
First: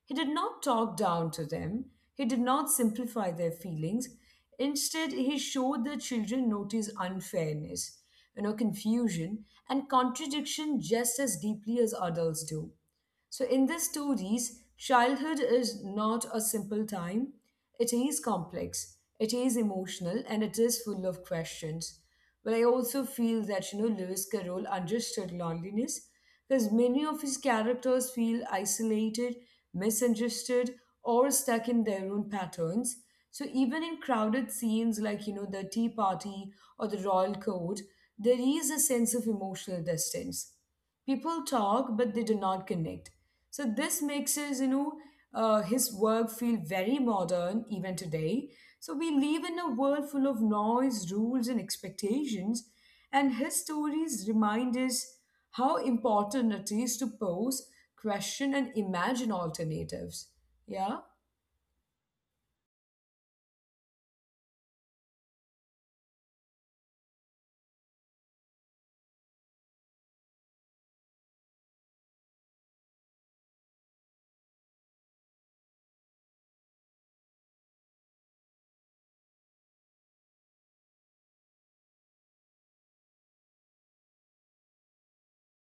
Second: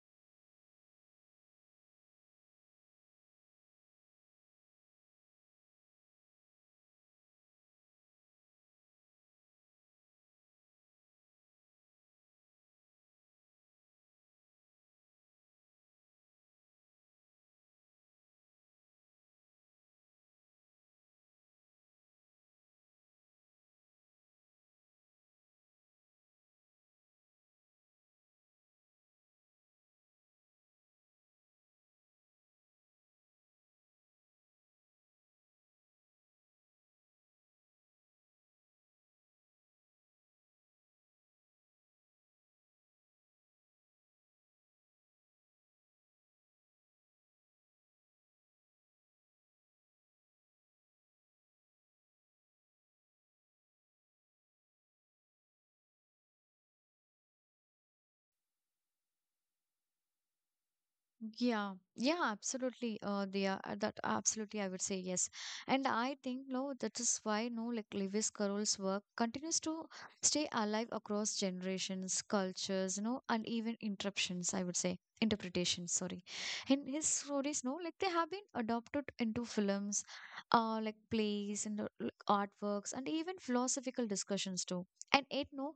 [SPEAKER 1] He did not talk down to them. He did not simplify their feelings. Instead, he showed the children notice unfairness, confusion, and contradiction just as deeply as adults do. So in these stories, childhood is not a simple time. It is complex, it is emotional, and it is full of questions. But I also feel that, you know, Lewis Carroll understood loneliness, because many of his characters feel isolated, misunderstood, or stuck in their own patterns. So even in crowded scenes like, you know, the tea party or the royal court, there is a sense of emotional distance. People talk, but they do not connect. So this makes his, his work feel very modern even today. So we live in a world full of noise, rules, and expectations, and his stories remind us how important it is to pose, question, and imagine alternatives. Yeah.
[SPEAKER 2] Yeah, yeah, absolutely. They are That absolutely, I would say. Yes, and I think, that is why, no, like Lewis Carroll's work continues to stay alive across generations, cultures, and even interruptions. I would say interpretations. Sorry, in his stories, no, like they have been adopted into films, like plays and like artworks, and even philosophical discussions too. And it no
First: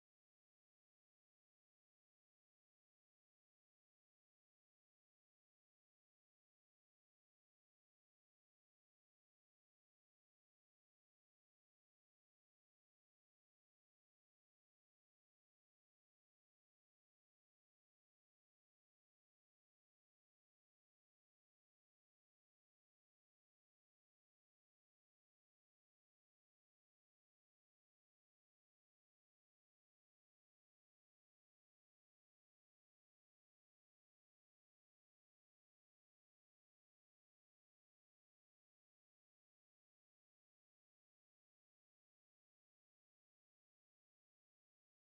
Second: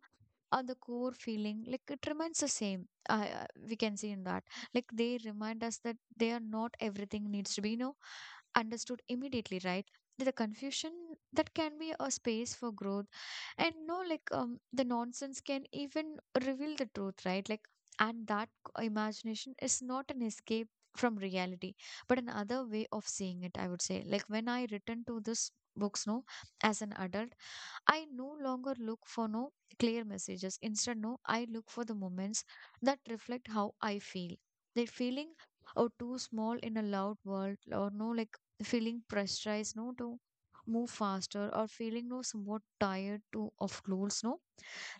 [SPEAKER 2] on the core feeling like it remains the same we can see in that, like they remind us that they are not everything needs to be understood immediately, right. The confusion that can be a space for growth. And no, like the nonsense can even reveal the truth, right, like. And that imagination is not an escape from reality, but another way of seeing it, I would say. Like when I return to this books, no, as an adult, I no longer look for no clear messages. Instead, no, I look for the moments that reflect how I feel. That feeling or too small in a loud world, or no, like feeling pressurized, no, to move faster, or feeling no somewhat tired to of goals, no,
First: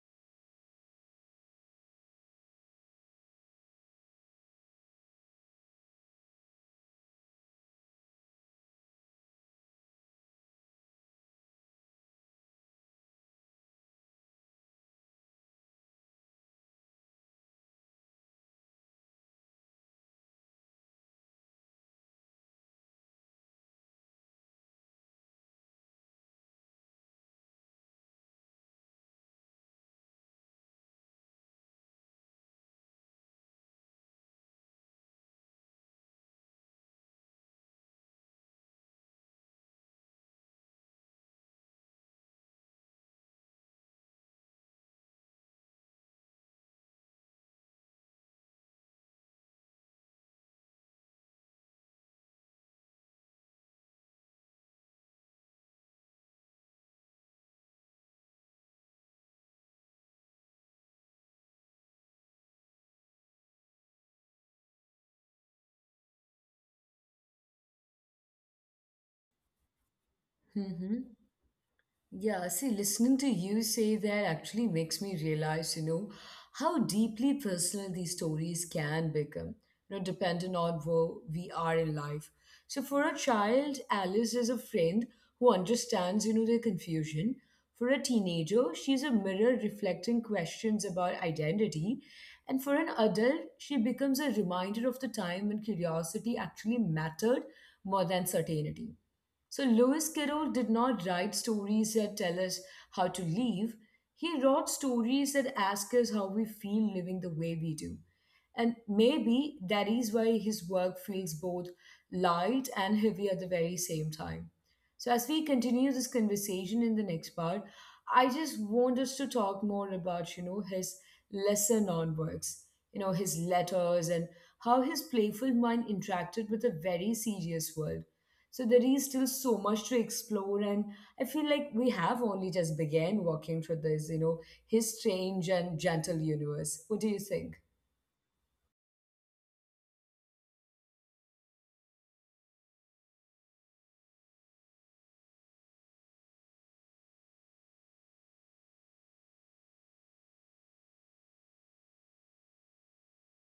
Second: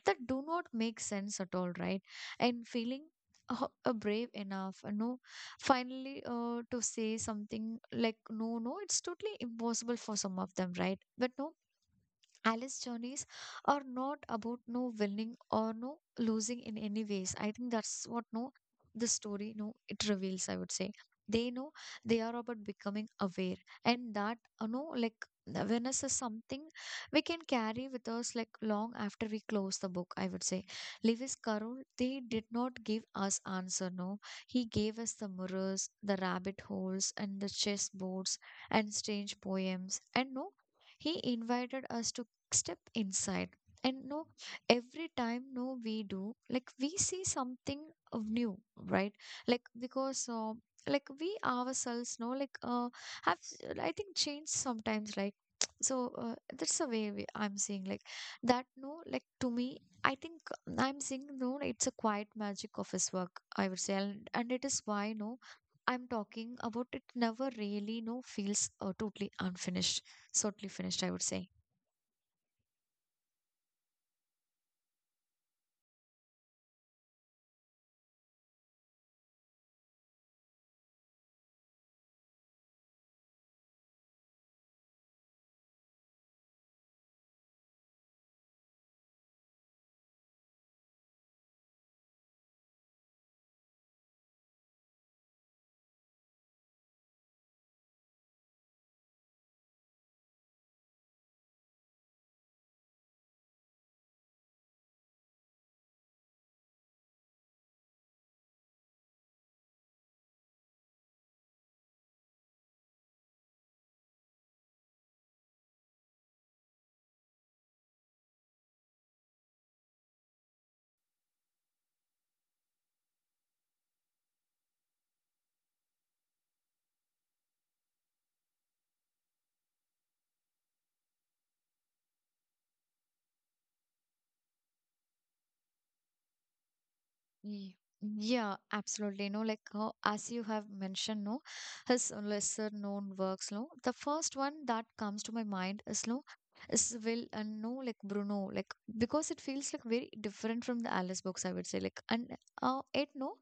[SPEAKER 2] that do not make sense at all, right? And feeling brave enough, no, finally, to say something like no, no, it's totally impossible for some of them, right? But no, Alice journeys are not about no winning or no losing in any ways. I think that's what no the story no it reveals, I would say. They know they are about becoming aware, and that like the awareness is something we can carry with us like long after we close the book, I would say. Lewis Carroll, they did not give us answer. No, he gave us the mirrors, the rabbit holes, and the chessboards and strange poems, and no he invited us to step inside, and no every time no we do, like we see something of new, right, like, because like we ourselves know, like have s- I think changed sometimes, right. So that's the way I'm seeing, like that no, like to me I think I'm seeing no it's a quiet magic of his work, I would say, and it is why no I'm talking about it never really no feels totally unfinished totally
[SPEAKER 1] Mm-hmm.
[SPEAKER 2] finished, I would say.
[SPEAKER 1] Yeah, see, listening to you say that actually makes me realize, how deeply personal these stories can become, dependent on where we are in life. So for a child, Alice is a friend who understands, their confusion. For a teenager, she's a mirror reflecting questions about identity. And for an adult, she becomes a reminder of the time when curiosity actually mattered more than certainty. So Lewis Carroll did not write stories that tell us how to live. He wrote stories that ask us how we feel living the way we do. And maybe that is why his work feels both light and heavy at the very same time. So, as we continue this conversation in the next part, I just want us to talk more about, his lesser known works, his letters and how his playful mind interacted with a very serious world. So there is still so much to explore, and I feel like we have only just began walking through this, his strange and gentle universe. What do you think?
[SPEAKER 2] Ye- Yeah, absolutely. No, like as you have mentioned, no, his lesser known works, no. The first one that comes to my mind is no, is Will and no, like Bruno, like because it feels like very different from the Alice books, I would say. Like, and it no,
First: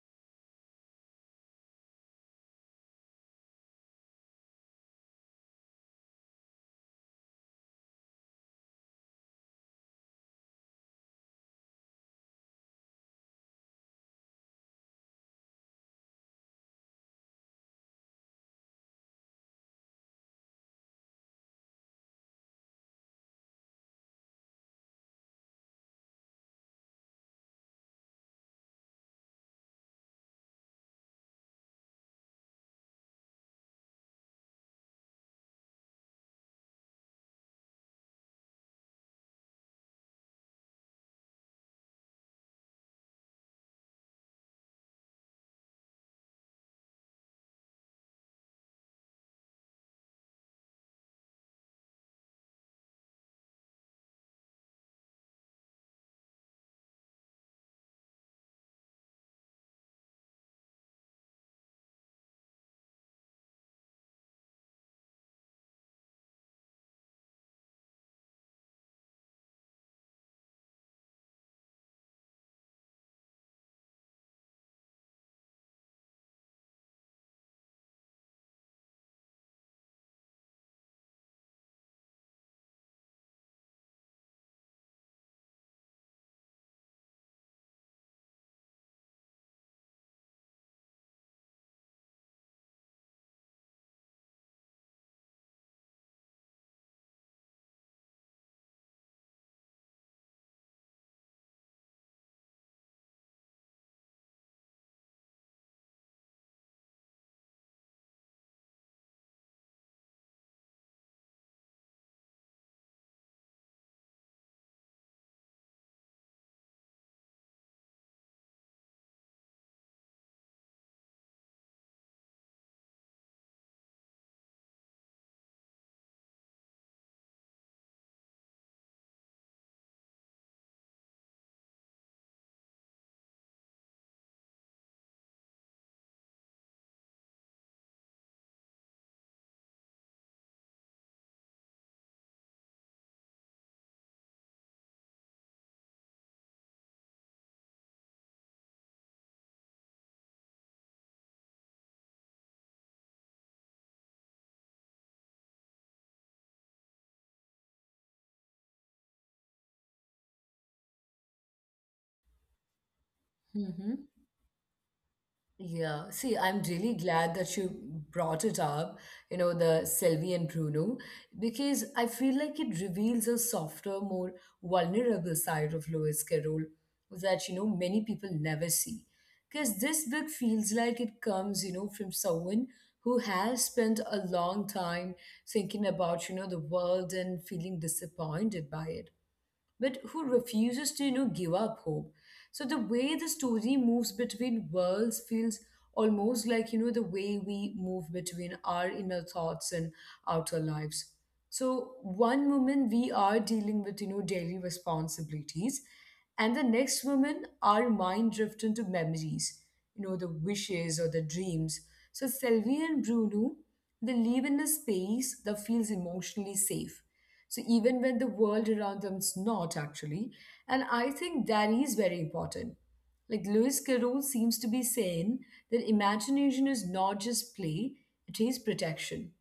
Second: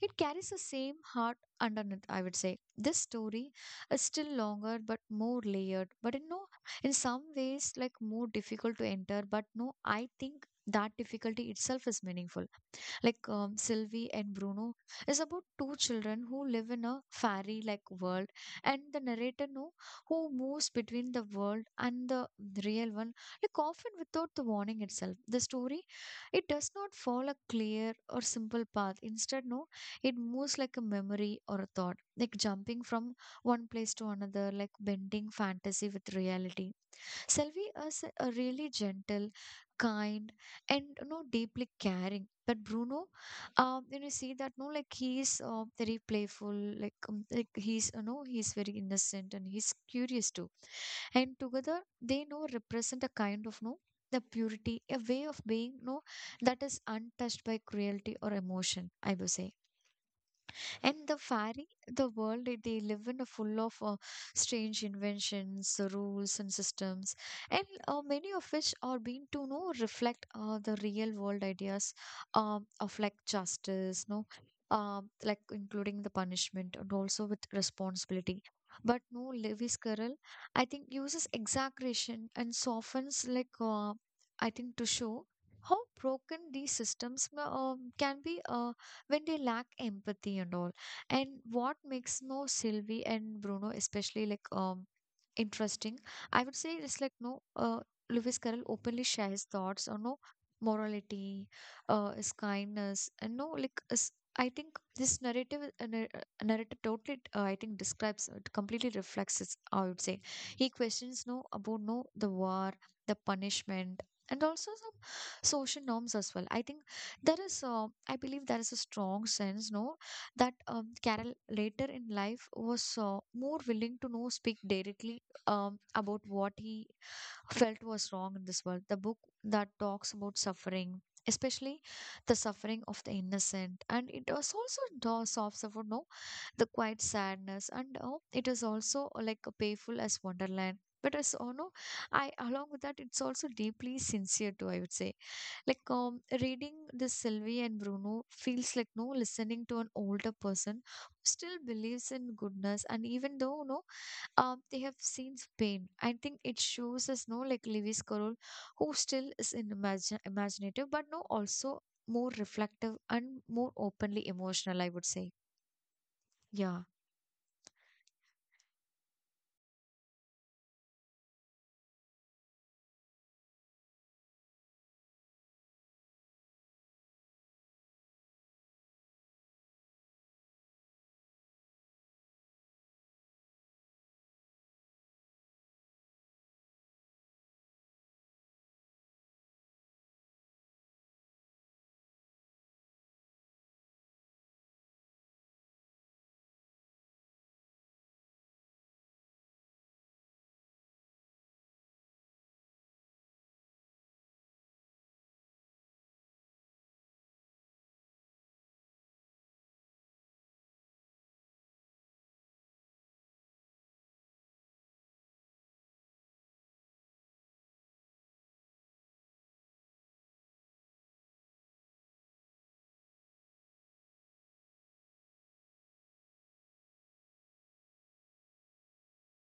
[SPEAKER 2] it carries the same heart underneath, I would say. This story is still longer but more layered, but in no, in some ways like more difficult to enter, but no, I think that difficulty itself is meaningful, like Sylvie and Bruno is about two children who live in a fairy-like world, and the narrator, no, who moves between the world and the real one, like often without the warning itself. The story, it does not follow a clear or simple path. Instead, no, it moves like a memory or a thought, like jumping from one place to another, like bending fantasy with reality. Selvi is a really gentle, kind, and deeply caring. But Bruno, when see that, no, like he's very playful, like he's he's very innocent and he's curious too, and together they know represent a kind of no the purity, a way of being no that is untouched by cruelty or emotion, I would say. And the fairy, the world that they live in, a full of strange inventions, rules, and systems, and many of which are being to know reflect the real world ideas, of like justice, no, like including the punishment and also with responsibility. But no, Lewis Carroll, I think uses exaggeration and softens like, I think, to show how broken these systems can be when they lack empathy and all. And what makes no Sylvie and Bruno especially like interesting, I would say, it's like no Lewis Carroll openly shares thoughts on no morality, his kindness, and no like his, I think this narrative narrative totally I think describes it completely reflects it, I would say. He questions no about no the war, the punishment, and also some social norms as well. I think there is I believe there is a strong sense no that Carol later in life was more willing to know speak directly about what he felt was wrong in this world. The book that talks about suffering, especially the suffering of the innocent, and it was also the soft suffering, no, the quiet sadness, and it is also like a painful as Wonderland. But as oh no, I along with that, it's also deeply sincere too, I would say. Like reading this Sylvie and Bruno feels like no listening to an older person who still believes in goodness, and even though no, they have seen pain. I think it shows us no like Lewis Carroll, who still is in imagine imaginative, but no also more reflective and more openly emotional, I would say,
[SPEAKER 1] Yeah, see, I'm
[SPEAKER 2] yeah.
[SPEAKER 1] really glad that you brought it up, the Selvi and Bruno, because I feel like it reveals a softer, more vulnerable side of Lewis Carroll that, many people never see. Because this book feels like it comes, from someone who has spent a long time thinking about, the world and feeling disappointed by it, but who refuses to, you know, give up hope. So the way the story moves between worlds feels almost like, you know, the way we move between our inner thoughts and outer lives. So one moment we are dealing with, you know, daily responsibilities, and the next moment our mind drifts into memories, you know, the wishes or the dreams. So Sylvie and Bruno, they live in a space that feels emotionally safe, so even when the world around them's not actually, and I think that is very important. Like Lewis Carroll seems to be saying that imagination is not just play, it is protection.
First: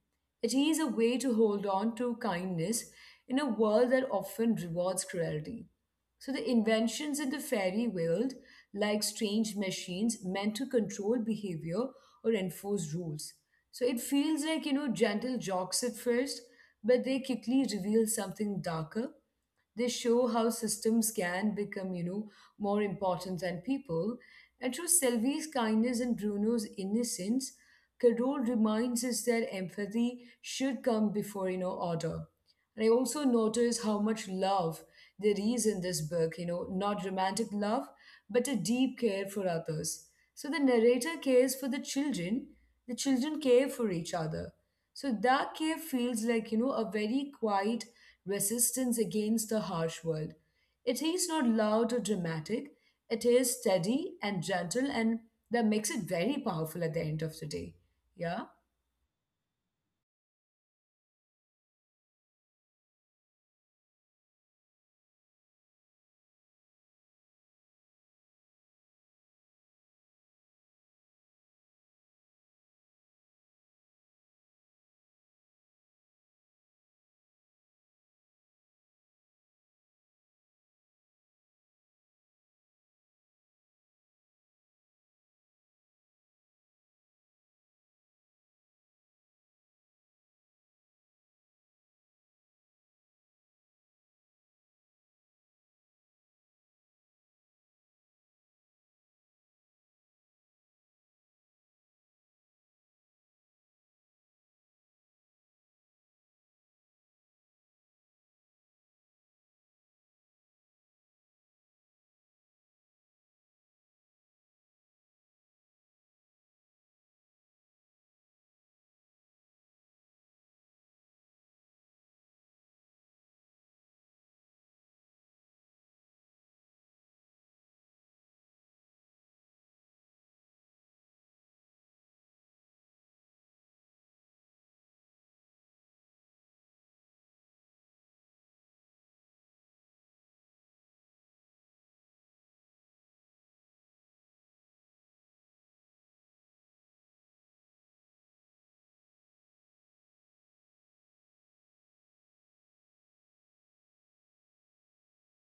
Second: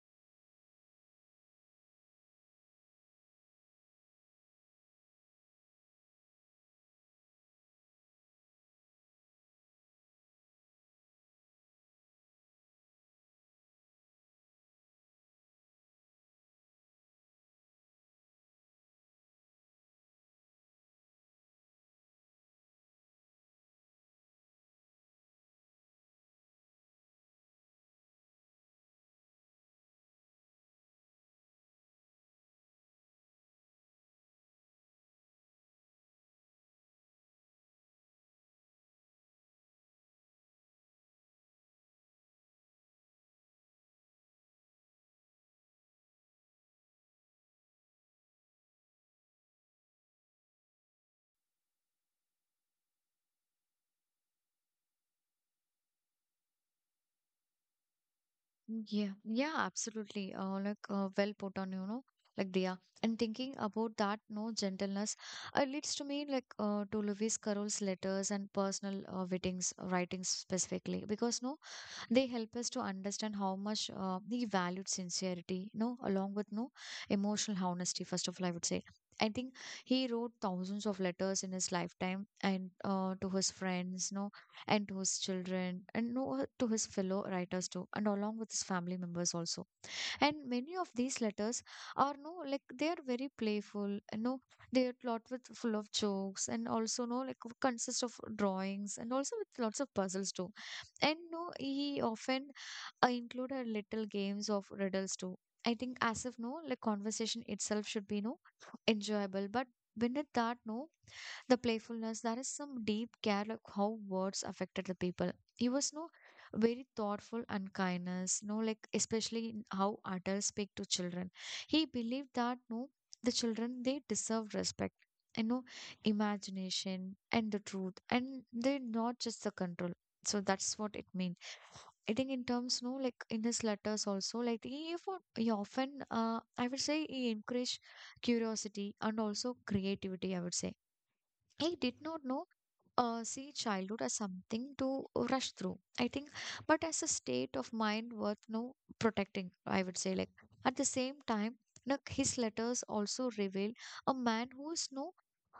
[SPEAKER 1] It is a way to hold on to kindness in a world that often rewards cruelty. So the inventions in the fairy world, like strange machines meant to control behavior or enforce rules. So it feels like, gentle jokes at first, but they quickly reveal something darker. They show how systems can become, more important than people. And through Sylvie's kindness and Bruno's innocence, Carol reminds us that empathy should come before, order. And I also notice how much love there is in this book, not romantic love, but a deep care for others. So the narrator cares for the children care for each other. So that care feels like, a very quiet resistance against the harsh world. It is not loud or dramatic, it is steady and gentle, and that makes it very powerful at the end of the day. Yeah?
[SPEAKER 2] Yeah, yeah, absolutely. Like well put on, like Dia. And thinking about that, no gentleness, leads to me like to Lewis Carroll's letters and personal writings, specifically. Because no, they help us to understand how much we valued sincerity, along with no emotional honesty, first of all, I would say. I think he wrote thousands of letters in his lifetime, and to his friends no, and to his children, and no to his fellow writers too, and along with his family members also. And many of these letters are no, like they are very playful. They are lot with full of jokes, and also no like consist of drawings, and also with lots of puzzles too, and no he often I included little games of riddles too. I think, as if no, like conversation itself should be no enjoyable, but beneath that, no, the playfulness, there is some deep care, like how words affected the people. He was no very thoughtful and kindness, no, like especially in how adults speak to children. He believed that no, the children they deserve respect. And no imagination and the truth, and they not just the control. So that's what it means. I think in terms, no, like in his letters also, like he, if he often, I would say he encouraged curiosity and also creativity, I would say. He did not know, see childhood as something to rush through, I think, but as a state of mind worth, no, protecting, I would say. Like at the same time, like his letters also reveal a man who is, no,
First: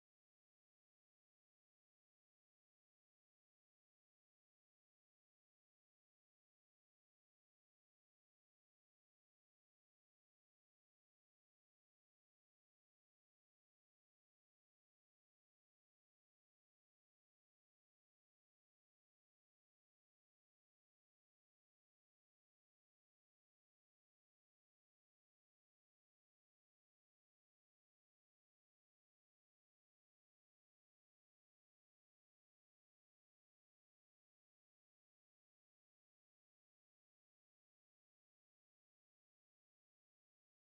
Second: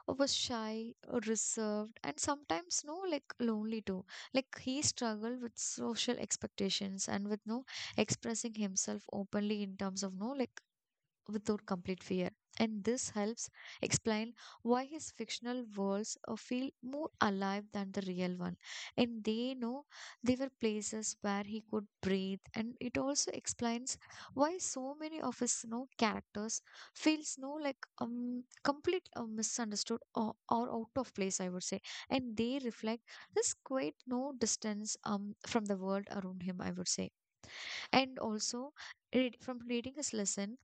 [SPEAKER 2] I was shy, reserved, and sometimes no, like lonely too. Like he struggled with social expectations and with no expressing himself openly in terms of no, like without complete fear. And this helps explain why his fictional worlds feel more alive than the real one. And they know they were places where he could breathe. And it also explains why so many of his characters feels no like complete misunderstood, or out of place, I would say. And they reflect this quite no distance from the world around him, I would say. And also from reading his lesson,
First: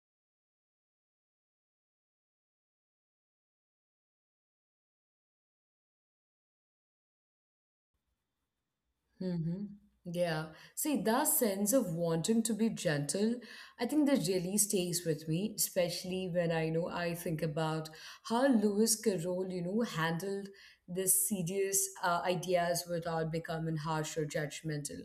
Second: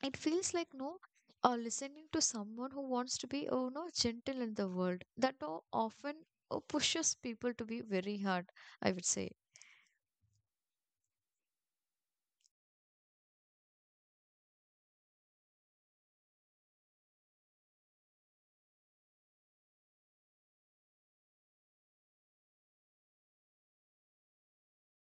[SPEAKER 2] it feels like no listening to someone who wants to be oh no gentle in the world that often pushes people to be very hard, I would say.
[SPEAKER 1] Mm-hmm. Yeah. See, that sense of wanting to be gentle, I think that really stays with me, especially when I know I think about how Lewis Carroll, handled these serious ideas without becoming harsh or judgmental.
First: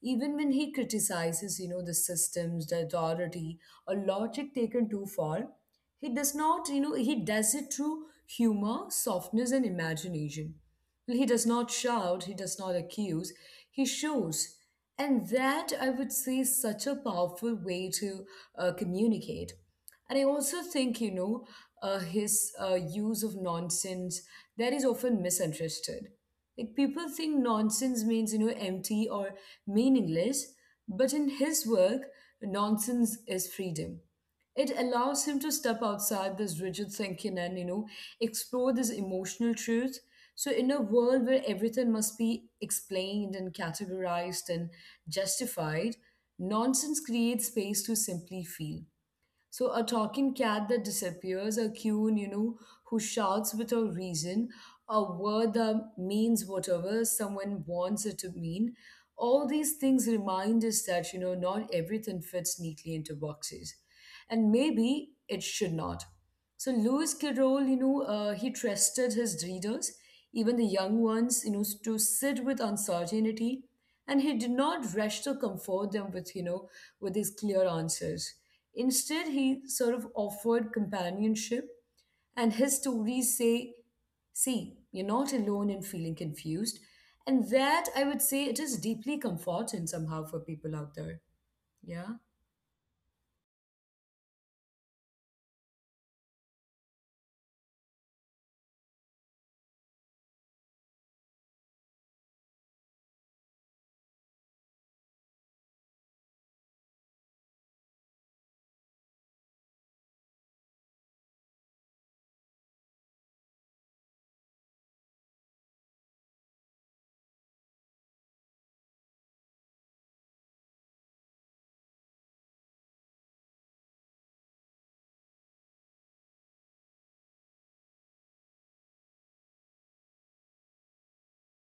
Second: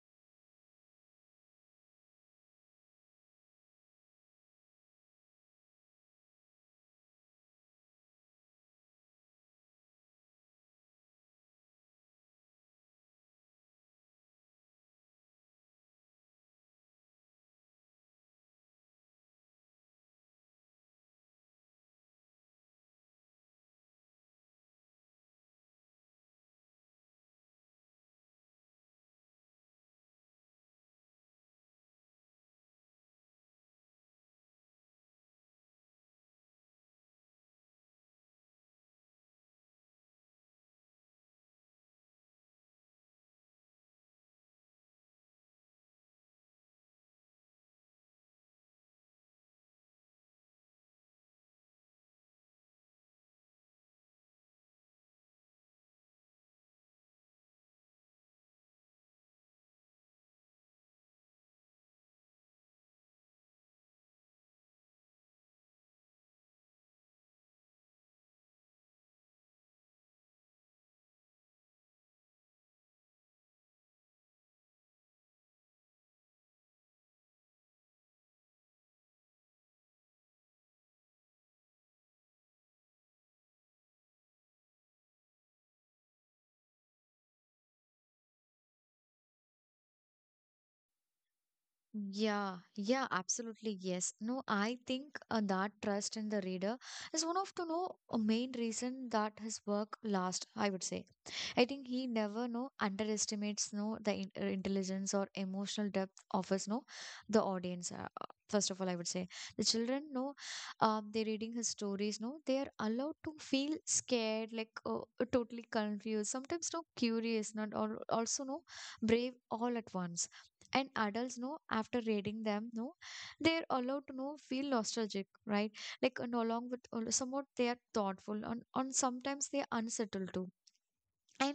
[SPEAKER 1] Even when he criticizes, the systems, the authority, or logic taken too far, he does not, he does it through humor, softness, and imagination. Well, he does not shout, he does not accuse, he shows. And that, I would say, is such a powerful way to communicate. And I also think, you know, his use of nonsense that is often misunderstood. Like people think nonsense means, you know, empty or meaningless, but in his work, nonsense is freedom. It allows him to step outside this rigid thinking and, you know, explore this emotional truth. So in a world where everything must be explained and categorized and justified, nonsense creates space to simply feel. So a talking cat that disappears, a coon, you know, who shouts without reason, a word that means whatever someone wants it to mean, all these things remind us that, you know, not everything fits neatly into boxes, and maybe it should not. So Lewis Carroll, you know, he trusted his readers, even the young ones, you know, to sit with uncertainty. And he did not rush to comfort them with, you know, with his clear answers. Instead he sort of offered companionship, and his stories say, see, you're not alone in feeling confused. And that, I would say, it is deeply comforting somehow for people out there. Yeah.
[SPEAKER 2] Yeah, yeah, absolutely. Yes. No, I think that trust in the reader is one of the no a main reason that his work lasts, I would say. I think he never no underestimates no the intelligence or emotional depth of his no the audience. First of all, I would say the children no, they're reading his stories. No, they are allowed to feel scared, like totally confused, sometimes no curious, not all also no brave all at once, and adults know after reading them no they're allowed to know feel nostalgic, right, like, and along with somewhat they are thoughtful, and sometimes they are unsettled too. And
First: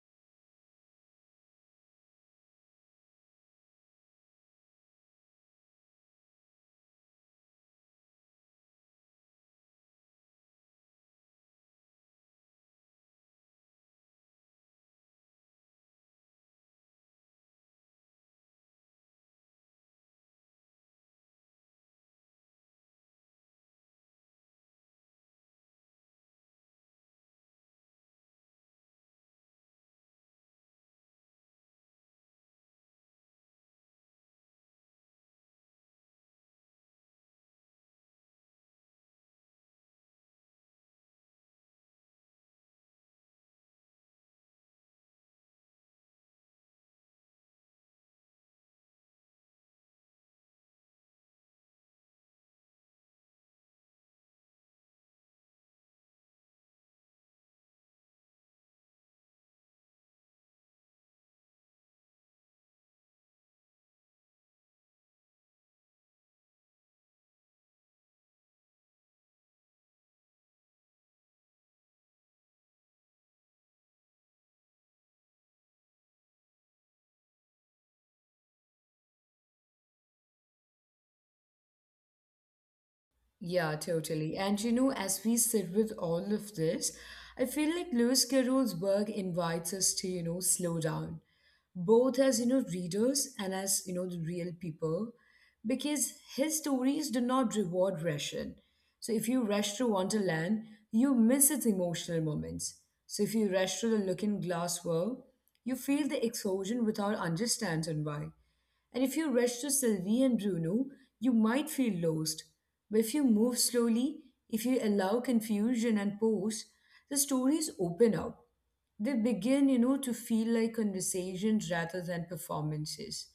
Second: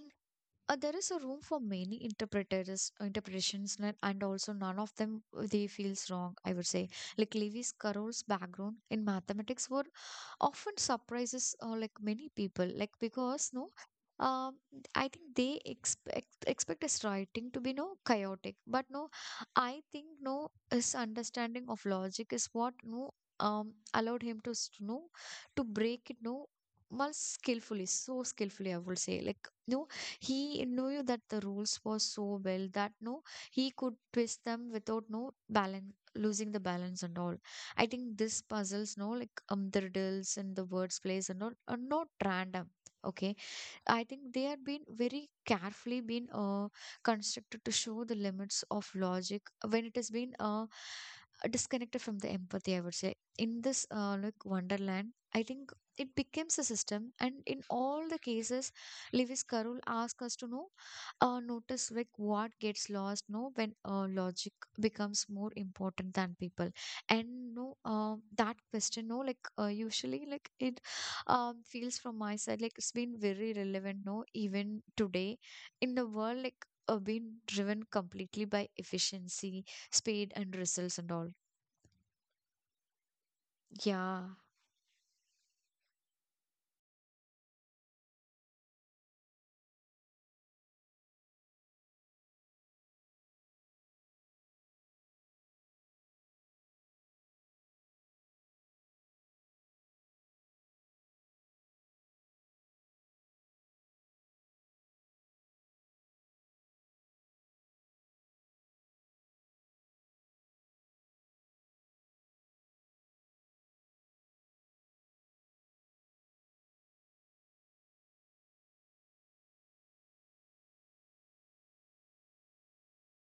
[SPEAKER 2] there is a room for many interpreters interpretations, and also none of them, they feels wrong, I would say. Like Lewis Carroll's background in mathematics were often surprises, like many people, like because no, um, I think they expect his writing to be no chaotic, but no, I think no his understanding of logic is what no allowed him to no to break it no more skillfully, so skillfully, I would say. Like no, he knew that the rules were so well that no, he could twist them without no balance losing the balance and all. I think this puzzles, no, like the riddles and the words plays and all are not random. Okay. I think they have been very carefully been constructed to show the limits of logic when it has been disconnected from the empathy. I would say in this like Wonderland, I think it becomes a system, and in all the cases, Lewis Carroll asks us to know notice like what gets lost, no, when logic becomes more important than people, and no that question, no, like usually like it feels from my side like it's been very relevant, no, even today in the world, like being driven completely by efficiency, speed and results and all.
[SPEAKER 1] Yeah,
[SPEAKER 2] Yeah.
[SPEAKER 1] totally. And you know, as we sit with all of this, I feel like Lewis Carroll's work invites us to, you know, slow down, both as, you know, readers and as, you know, the real people, because his stories do not reward rushing. So if you rush through Wonderland, you miss its emotional moments. So if you rush through the Looking Glass world, you feel the explosion without understanding why. And if you rush to Sylvie and Bruno, you might feel lost. But if you move slowly, if you allow confusion and pause, the stories open up. They begin, you know, to feel like conversations rather than performances.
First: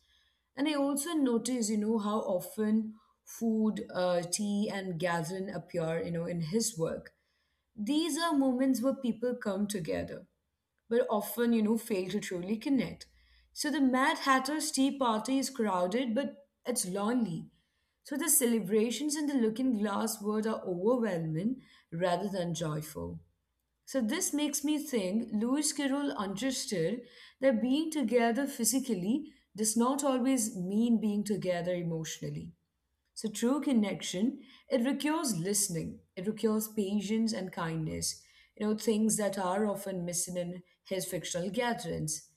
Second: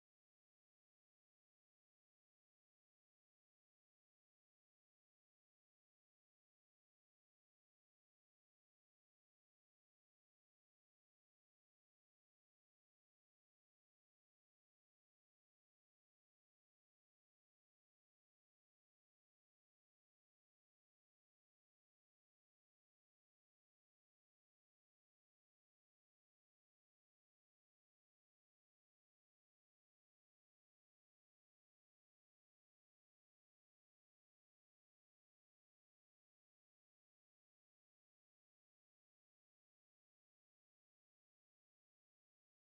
[SPEAKER 1] And I also notice, you know, how often food, tea, and gathering appear, you know, in his work. These are moments where people come together but often, you know, fail to truly connect. So the Mad Hatter's tea party is crowded, but it's lonely. So the celebrations in the Looking Glass world are overwhelming rather than joyful. So this makes me think Lewis Carroll understood that being together physically does not always mean being together emotionally. So true connection, it requires listening, it requires patience and kindness, you know, things that are often missing in his fictional gatherings.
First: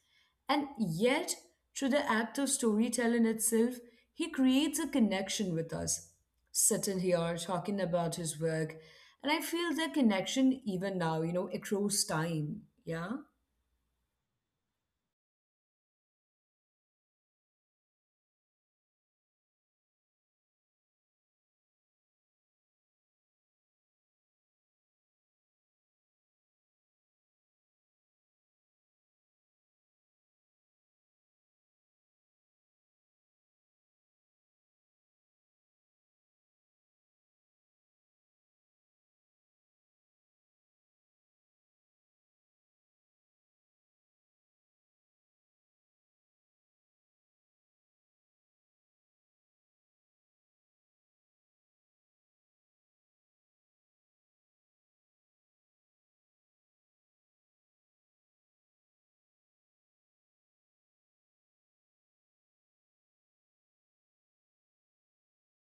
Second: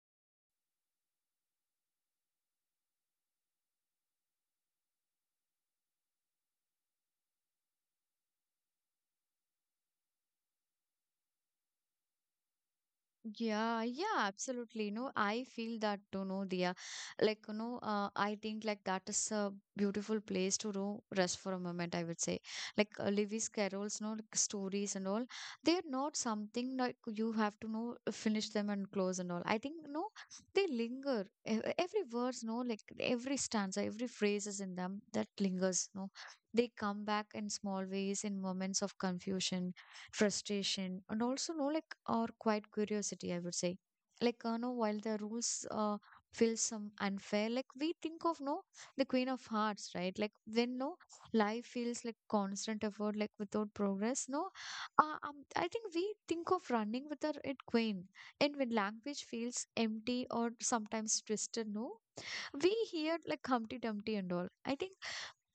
[SPEAKER 1] And yet, through the act of storytelling itself, he creates a connection with us, sitting here talking about his work. And I feel that connection even now, you know, across time. Yeah.
[SPEAKER 2] Yeah, yeah, absolutely. No, I feel that too, no, Dia. Like, you know, I think like that is a beautiful place to know rest for a moment, I would say. Like Lewis Carroll's, no, like stories and all, they are not something like you have to know finish them and close and all. I think no, they linger. Every verse, no, like every stanza, every phrase is in them that lingers, no. They come back in small ways in moments of confusion, frustration and also no like or quite curiosity, I would say. Like no, while the rules feel some unfair, like we think of, no, the Queen of Hearts, right? Like when no life feels like constant effort like without progress, no I think we think of running with the Red Queen. And when language feels empty or sometimes twisted, no, we hear like Humpty Dumpty and all, I think.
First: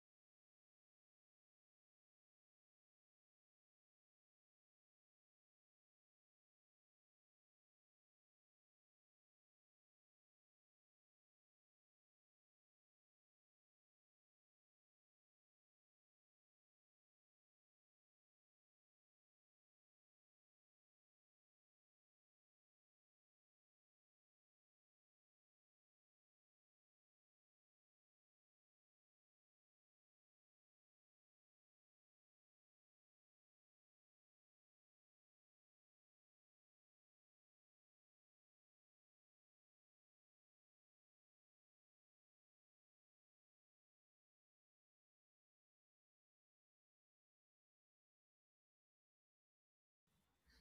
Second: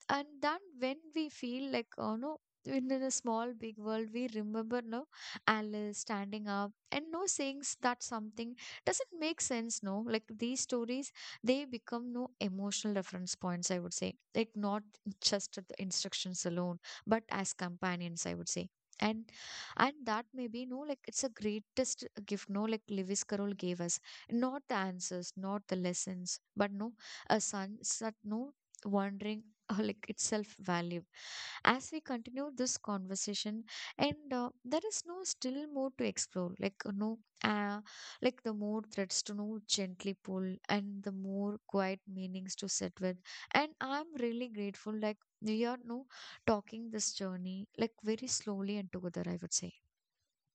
[SPEAKER 2] And then when we feel like, oh no, in a small big world, we remember, no, Alice standing up and no saying that something doesn't make sense, no. Like these stories, they become no emotional reference points, I would say, like not just the instructions alone but as companions, I would say. and and that may be no like it's a greatest gift, no, like Lewis Carroll gave us, not the answers, not the lessons, but no a sense that no wondering like itself value. As we continue this conversation and there is no still more to explore, like no, uh, like the more threads to know gently pull and the more quiet meanings to sit with. And I'm really grateful like we are no talking this journey like very slowly and together, I would say.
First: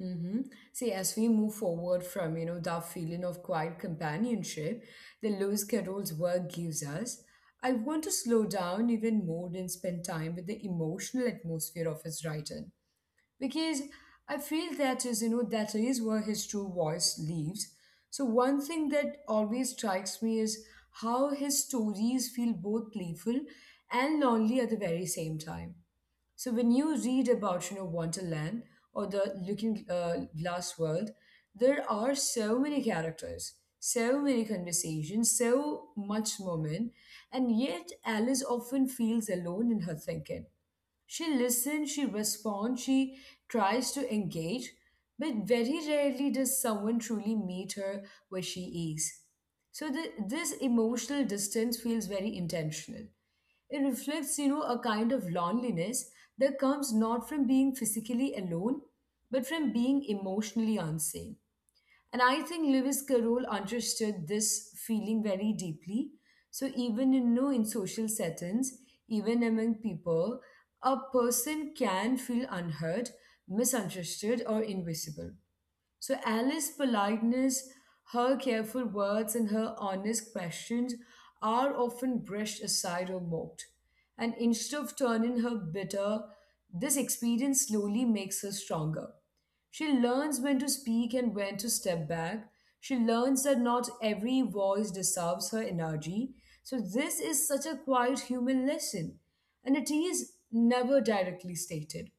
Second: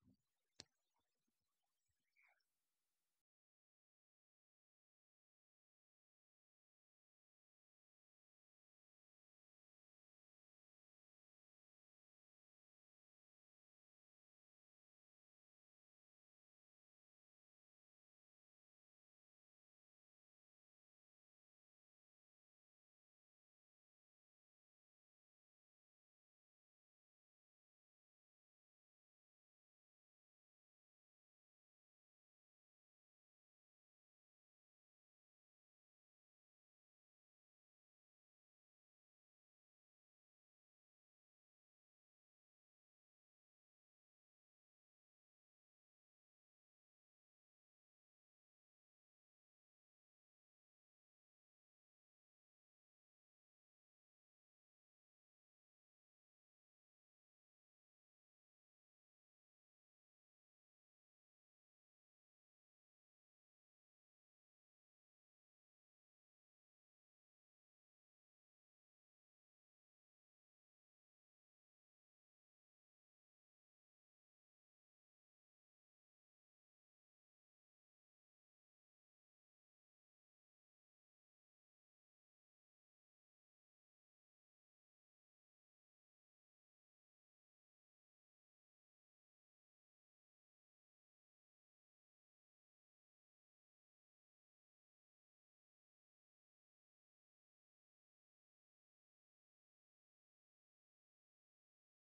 [SPEAKER 1] Mm-hmm. See, as we move forward from, you know, that feeling of quiet companionship that Lewis Carroll's work gives us, I want to slow down even more and spend time with the emotional atmosphere of his writing. Because I feel that is, you know, that is where his true voice lives. So one thing that always strikes me is how his stories feel both playful and lonely at the very same time. So when you read about, you know, Wonderland or the Looking Glass world, there are so many characters, so many conversations, so much moment, and yet Alice often feels alone in her thinking. She listens, she responds, she tries to engage, but very rarely does someone truly meet her where she is. So this emotional distance feels very intentional. It reflects, you know, a kind of loneliness that comes not from being physically alone, but from being emotionally unseen. And I think Lewis Carroll understood this feeling very deeply. So even in no in social settings, even among people, a person can feel unheard, misunderstood, or invisible. So Alice's politeness, her careful words, and her honest questions are often brushed aside or mocked. And instead of turning her bitter, this experience slowly makes her stronger. She learns when to speak and when to step back. She learns that not every voice deserves her energy. So this is such a quiet human lesson, and it is never directly stated,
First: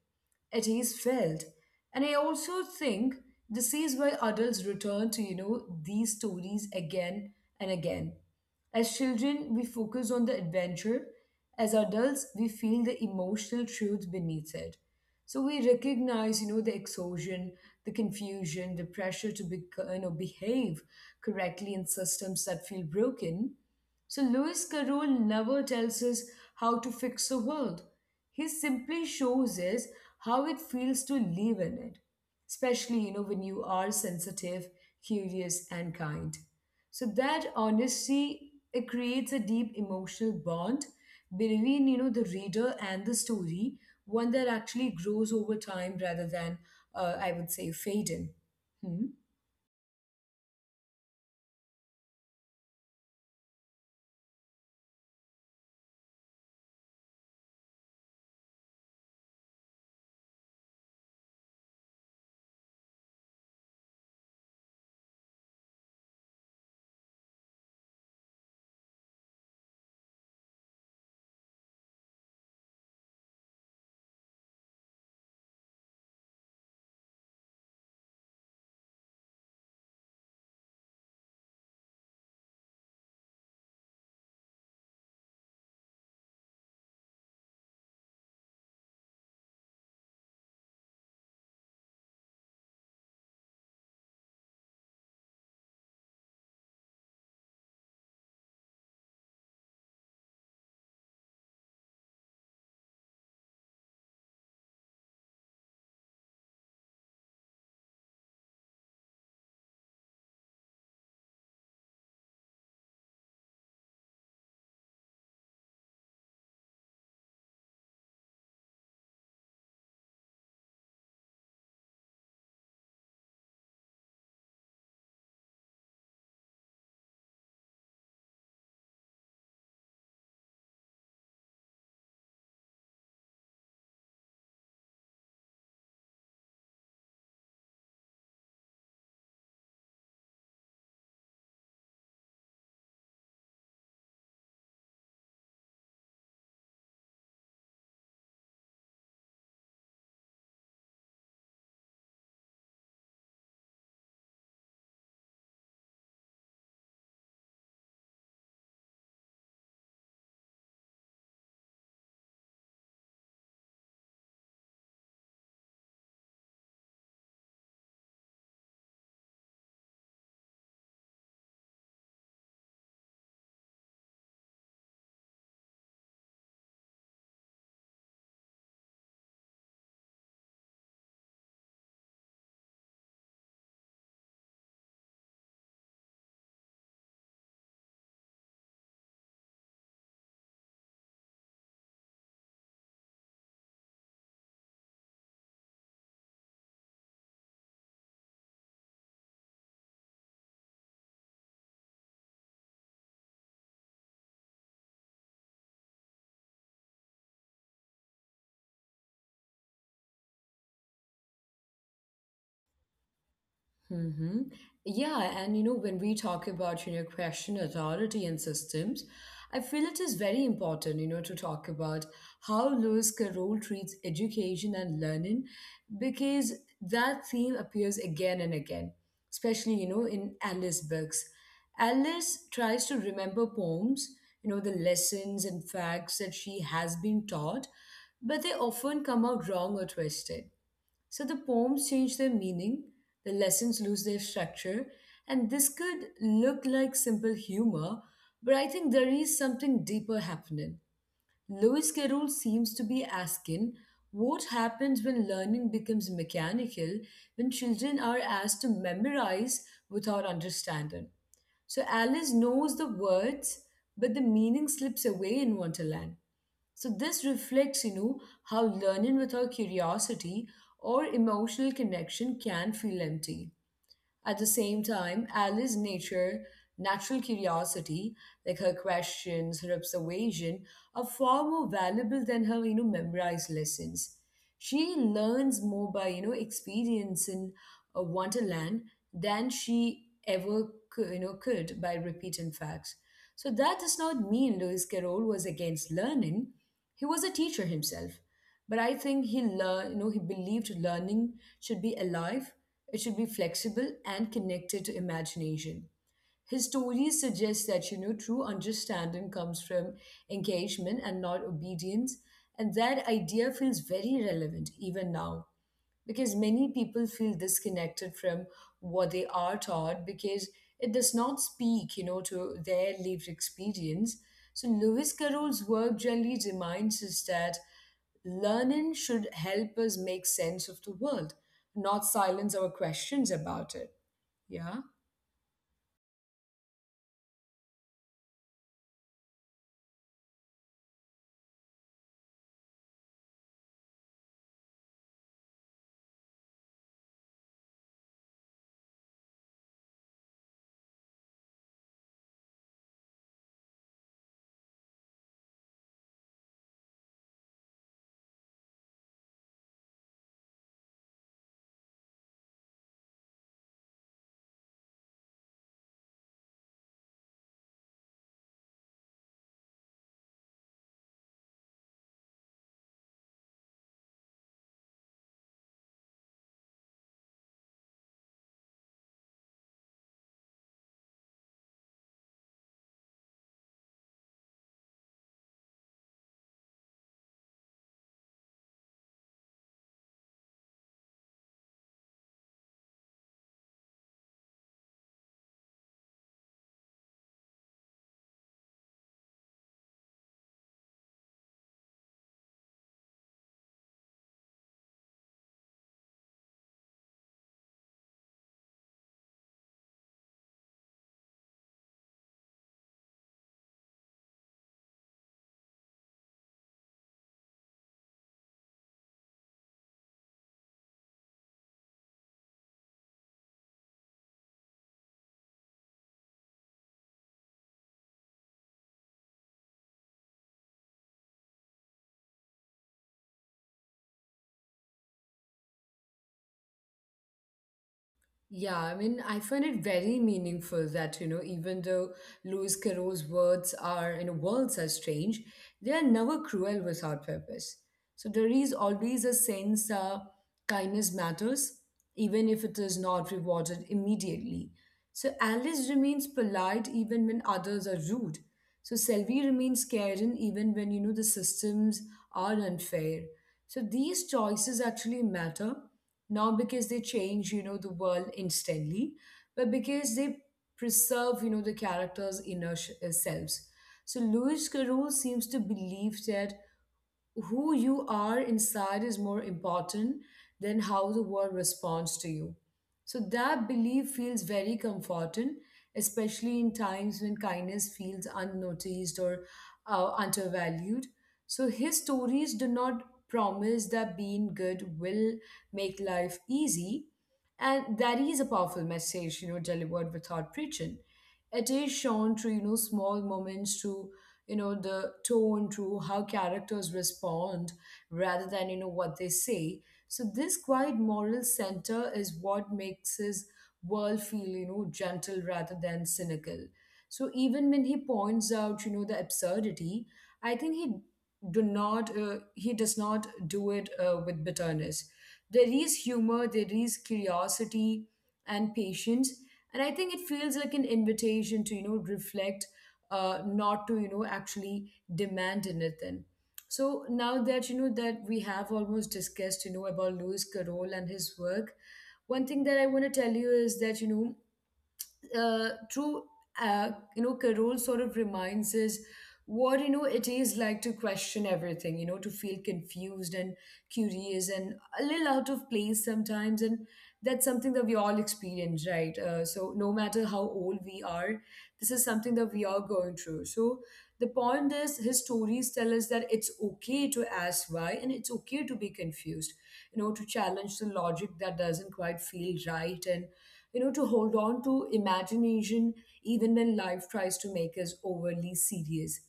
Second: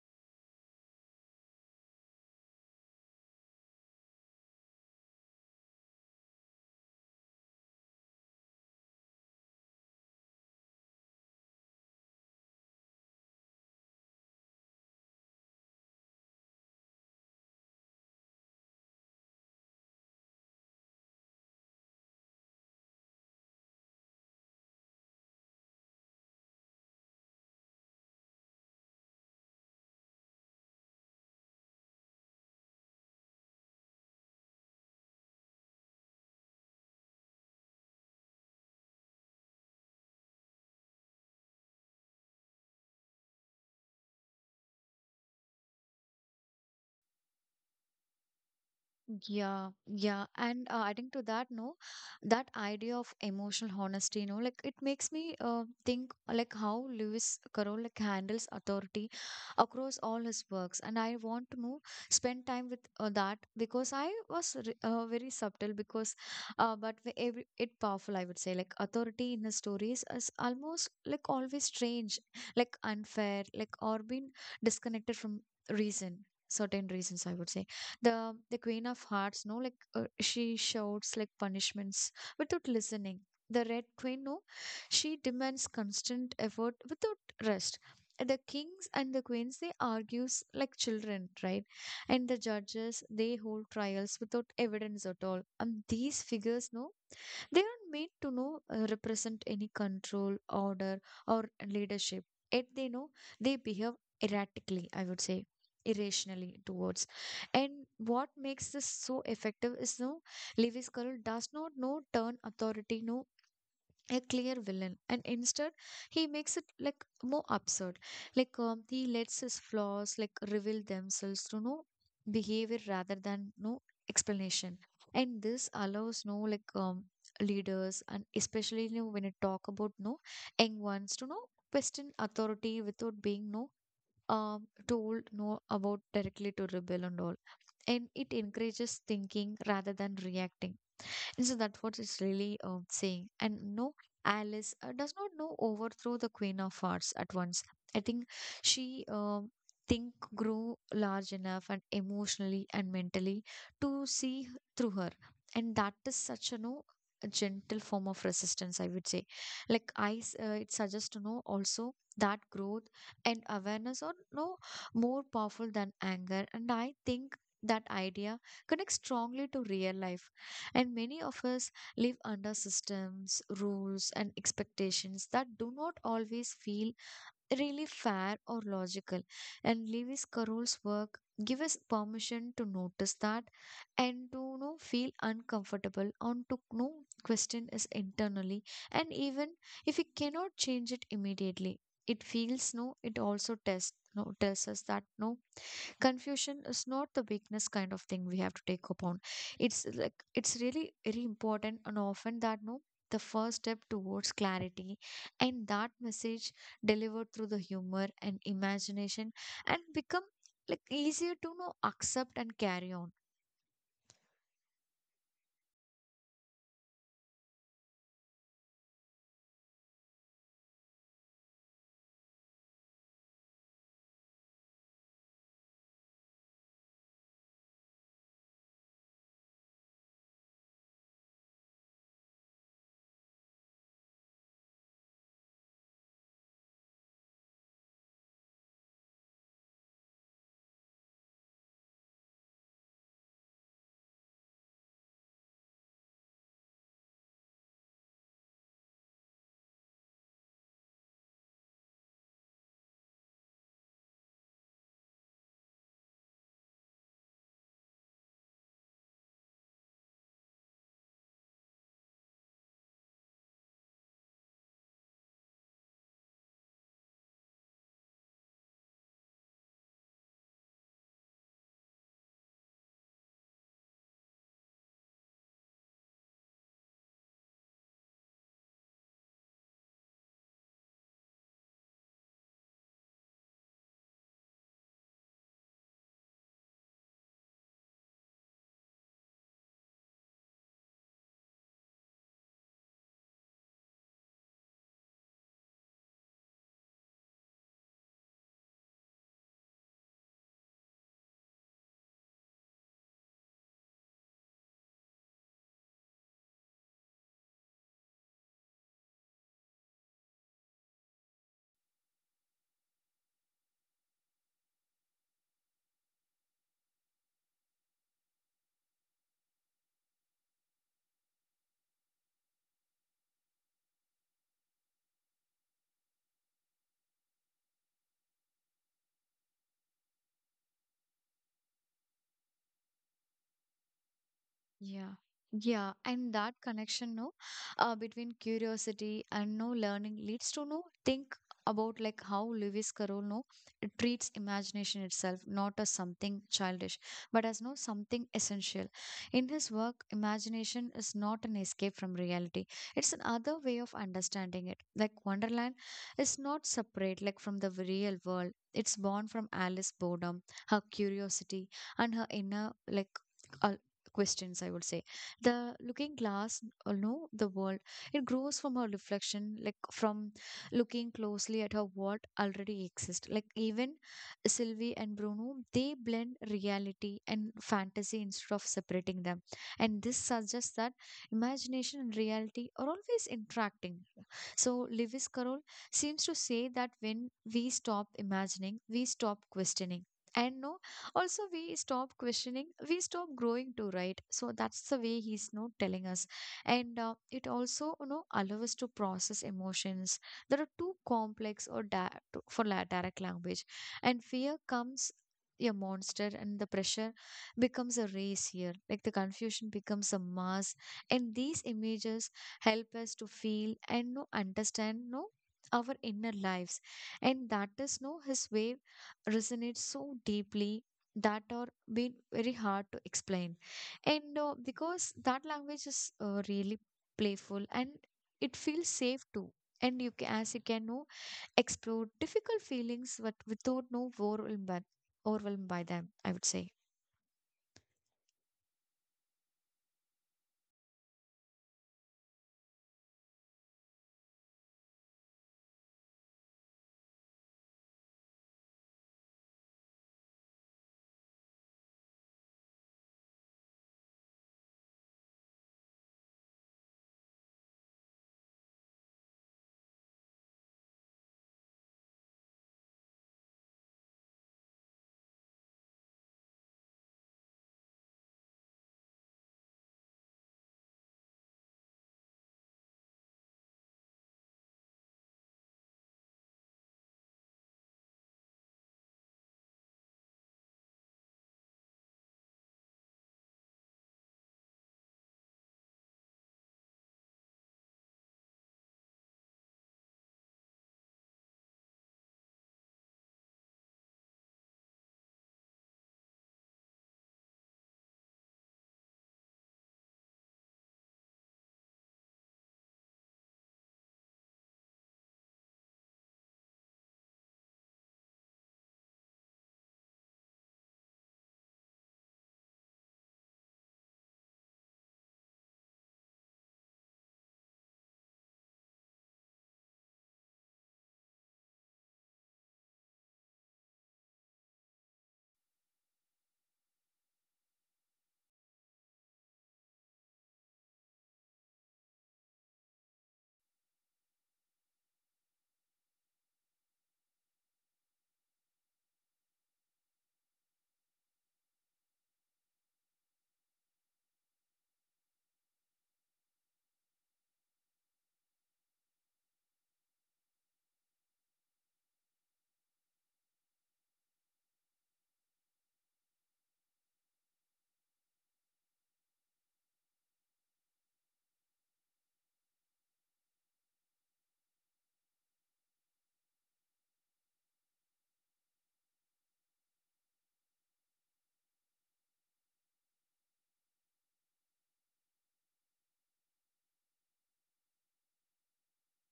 [SPEAKER 1] it is felt. And I also think this is why adults return to, you know, these stories again and again. As children, we focus on the adventure. As adults, we feel the emotional truth beneath it. So we recognize, you know, the exhaustion, the confusion, the pressure to be, you know, behave correctly in systems that feel broken. So Lewis Carroll never tells us how to fix the world. He simply shows us how it feels to live in it, especially you know when you are sensitive, curious, and kind. So that honesty it creates a deep emotional bond between you know the reader and the story, one that actually grows over time rather than I would say fade in. Hmm?
[SPEAKER 2] Yeah, yeah. And adding to that, no, that idea of emotional honesty, no, like it makes me think like how Lewis Carroll like handles authority across all his works. And I want to know, spend time with that because I was very subtle because, but every it powerful, I would say. Like authority in his stories is almost like always strange, like unfair, like or been disconnected from reason, certain reasons, I would say. The Queen of Hearts, no, like she shouts like punishments without listening. The Red Queen, no, she demands constant effort without rest. The kings and the queens, they argues like children, right? And the judges, they hold trials without evidence at all. And these figures, no, they are meant to know represent any control, order, or leadership. Yet they know they behave erratically, I would say, irrationally towards. And what makes this so effective is no Lewis Carroll does not know turn authority no a clear villain, and instead he makes it like more absurd. Like he lets his flaws like reveal themselves through no behavior rather than no explanation. And this allows no like leaders and especially you know, when you talk about no young ones, to know question authority without being no um told no about directly to rebel and all. And it encourages thinking rather than reacting. And so that's what it's really saying. And no, Alice does not know overthrow the Queen of Hearts at once. I think she think grew large enough and emotionally and mentally to through her, and that is such a no a gentle form of resistance, I would say. Like it suggests to know also that growth and awareness are no more powerful than anger, and I think that idea connects strongly to real life, and many of us live under systems, rules, and expectations that do not always feel really fair or logical. And Lewis Carroll's work give us permission to notice that and to, you know, feel uncomfortable and to, you know, question is internally. And even if we cannot change it immediately, it feels no it also tests no tells us that no confusion is not the weakness kind of thing we have to take upon. It's like it's really very important and often that no the first step towards clarity. And that message delivered through the humor and imagination and become like easier to know accept and carry on.
[SPEAKER 1] Mm-hmm. Yeah, and you know, when we talk about, you know, question authority and systems, I feel it is very important, you know, to talk about how Lewis Carroll treats education and learning, because that theme appears again and again, especially, you know, in Alice books. Alice tries to remember poems, you know, the lessons and facts that she has been taught, but they often come out wrong or twisted. So the poems change their meaning, the lessons lose their structure, and this could look like simple humor, but I think there is something deeper happening. Lewis Carroll seems to be asking what happens when learning becomes mechanical, when children are asked to memorize without understanding. So Alice knows the words, but the meaning slips away in Wonderland. So this reflects, you know, how learning without curiosity or emotional connection can feel empty. At the same time, Alice's natural curiosity, like her questions, her observation, are far more valuable than her, you know, memorized lessons. She learns more by, you know, experience in a wonderland than she ever could, you know, could by repeating facts. So that does not mean Lewis Carroll was against learning. He was a teacher himself. But I think he learned, you know, he believed learning should be alive, it should be flexible and connected to imagination. His stories suggest that, you know, true understanding comes from engagement and not obedience. And that idea feels very relevant even now because many people feel disconnected from what they are taught because it does not speak, you know, to their lived experience. So Lewis Carroll's work generally reminds us that learning should help us make sense of the world, not silence our questions about it. Yeah.
[SPEAKER 2] Yeah. Yeah, and that connection, no, between curiosity and no learning, leads to no think about like how Lewis Carroll no it treats imagination itself, not as something childish but as no something essential. In his work, imagination is not an escape from reality; it's another way of understanding it. Like Wonderland is not separate like from the real world; it's born from Alice's boredom, her curiosity, and her inner like, uh, questions, I would say. The Looking Glass, no, the world, it grows from her reflection, like from looking closely at her what already exists. Like even Sylvie and Bruno, they blend reality and fantasy instead of separating them. And this suggests that imagination and reality are always interacting. So Lewis Carroll seems to say that when we stop imagining, we stop questioning, and no, also we stop questioning, we stop growing too, right? So that's the way he's not telling us. And it also, you know, allows us to process emotions that are too complex or direct language. And fear comes a monster, and the pressure becomes a race here, like the confusion becomes a mass. And these images help us to feel and no understand no our inner lives. And that is no his way resonates so deeply that are been very hard to explain. And because that language is really playful and it feels safe too. And you can, as you can know, explore difficult feelings but without no overwhelmed by them, I would say.
[SPEAKER 1] Yeah, I mean, I find it very meaningful that, you know, even though Lewis Carroll's words are, you know, words are strange, they are never cruel without purpose. So there is always a sense kindness matters, even if it is not rewarded immediately. So Alice remains polite even when others are rude. So Selvi remains caring even when you know the systems are unfair. So these choices actually matter, not because they change, you know, the world instantly, but because they preserve, you know, the character's inner selves. So Louis Carroll seems to believe that who you are inside is more important than how the world responds to you. So that belief feels very comforting, especially in times when kindness feels unnoticed or undervalued. So his stories do not promise that being good will make life easy. And that is a powerful message, you know, delivered without preaching. It is shown through, you know, small moments, to you know the tone, to how characters respond rather than you know what they say. So this quiet moral center is what makes his world feel you know gentle rather than cynical. So even when he points out you know the absurdity, I think he does not do it with bitterness. There is humor, there is curiosity and patience, and I think it feels like an invitation to you know reflect, not to you know actually demand anything. So now that you know that we have almost discussed you know about Lewis Carroll and his work, one thing that I want to tell you is that you know true you know Carol sort of reminds us what you know it is like to question everything, you know, to feel confused and curious and a little out of place sometimes. And that's something that we all experience, right? So no matter how old we are, this is something that we are going through. So the point is his stories tell us that it's okay to ask why, and it's okay to be confused, you know, to challenge the logic that doesn't quite feel right, and you know, to hold on to imagination even when life tries to make us overly serious.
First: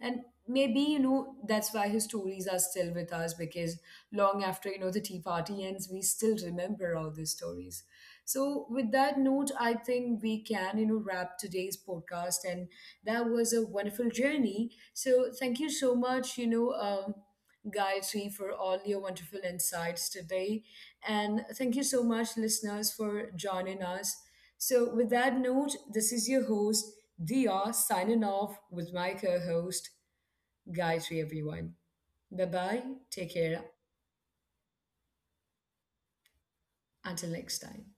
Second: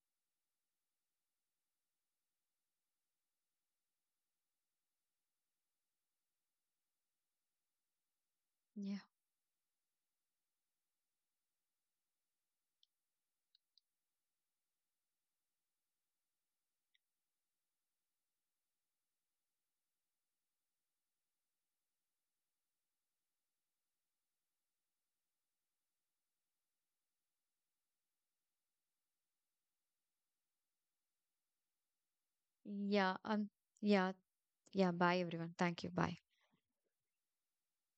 [SPEAKER 1] And maybe, you know, that's why his stories are still with us, because long after, you know, the tea party ends, we still remember all these stories. So with
[SPEAKER 2] Yeah.
[SPEAKER 1] that note, I think we can, you know, wrap today's podcast. And that was a wonderful journey. So thank you so much, you know. Gayatri, for all your wonderful insights today. And thank you so much, listeners, for joining us. So with that note, this is your host, Dia, signing off with my co host, Gayatri, everyone. Bye bye.
[SPEAKER 2] Yeah,
[SPEAKER 1] Take
[SPEAKER 2] um.
[SPEAKER 1] care.
[SPEAKER 2] Yeah. Yeah, bye everyone, thank you, bye.
[SPEAKER 1] Until next time.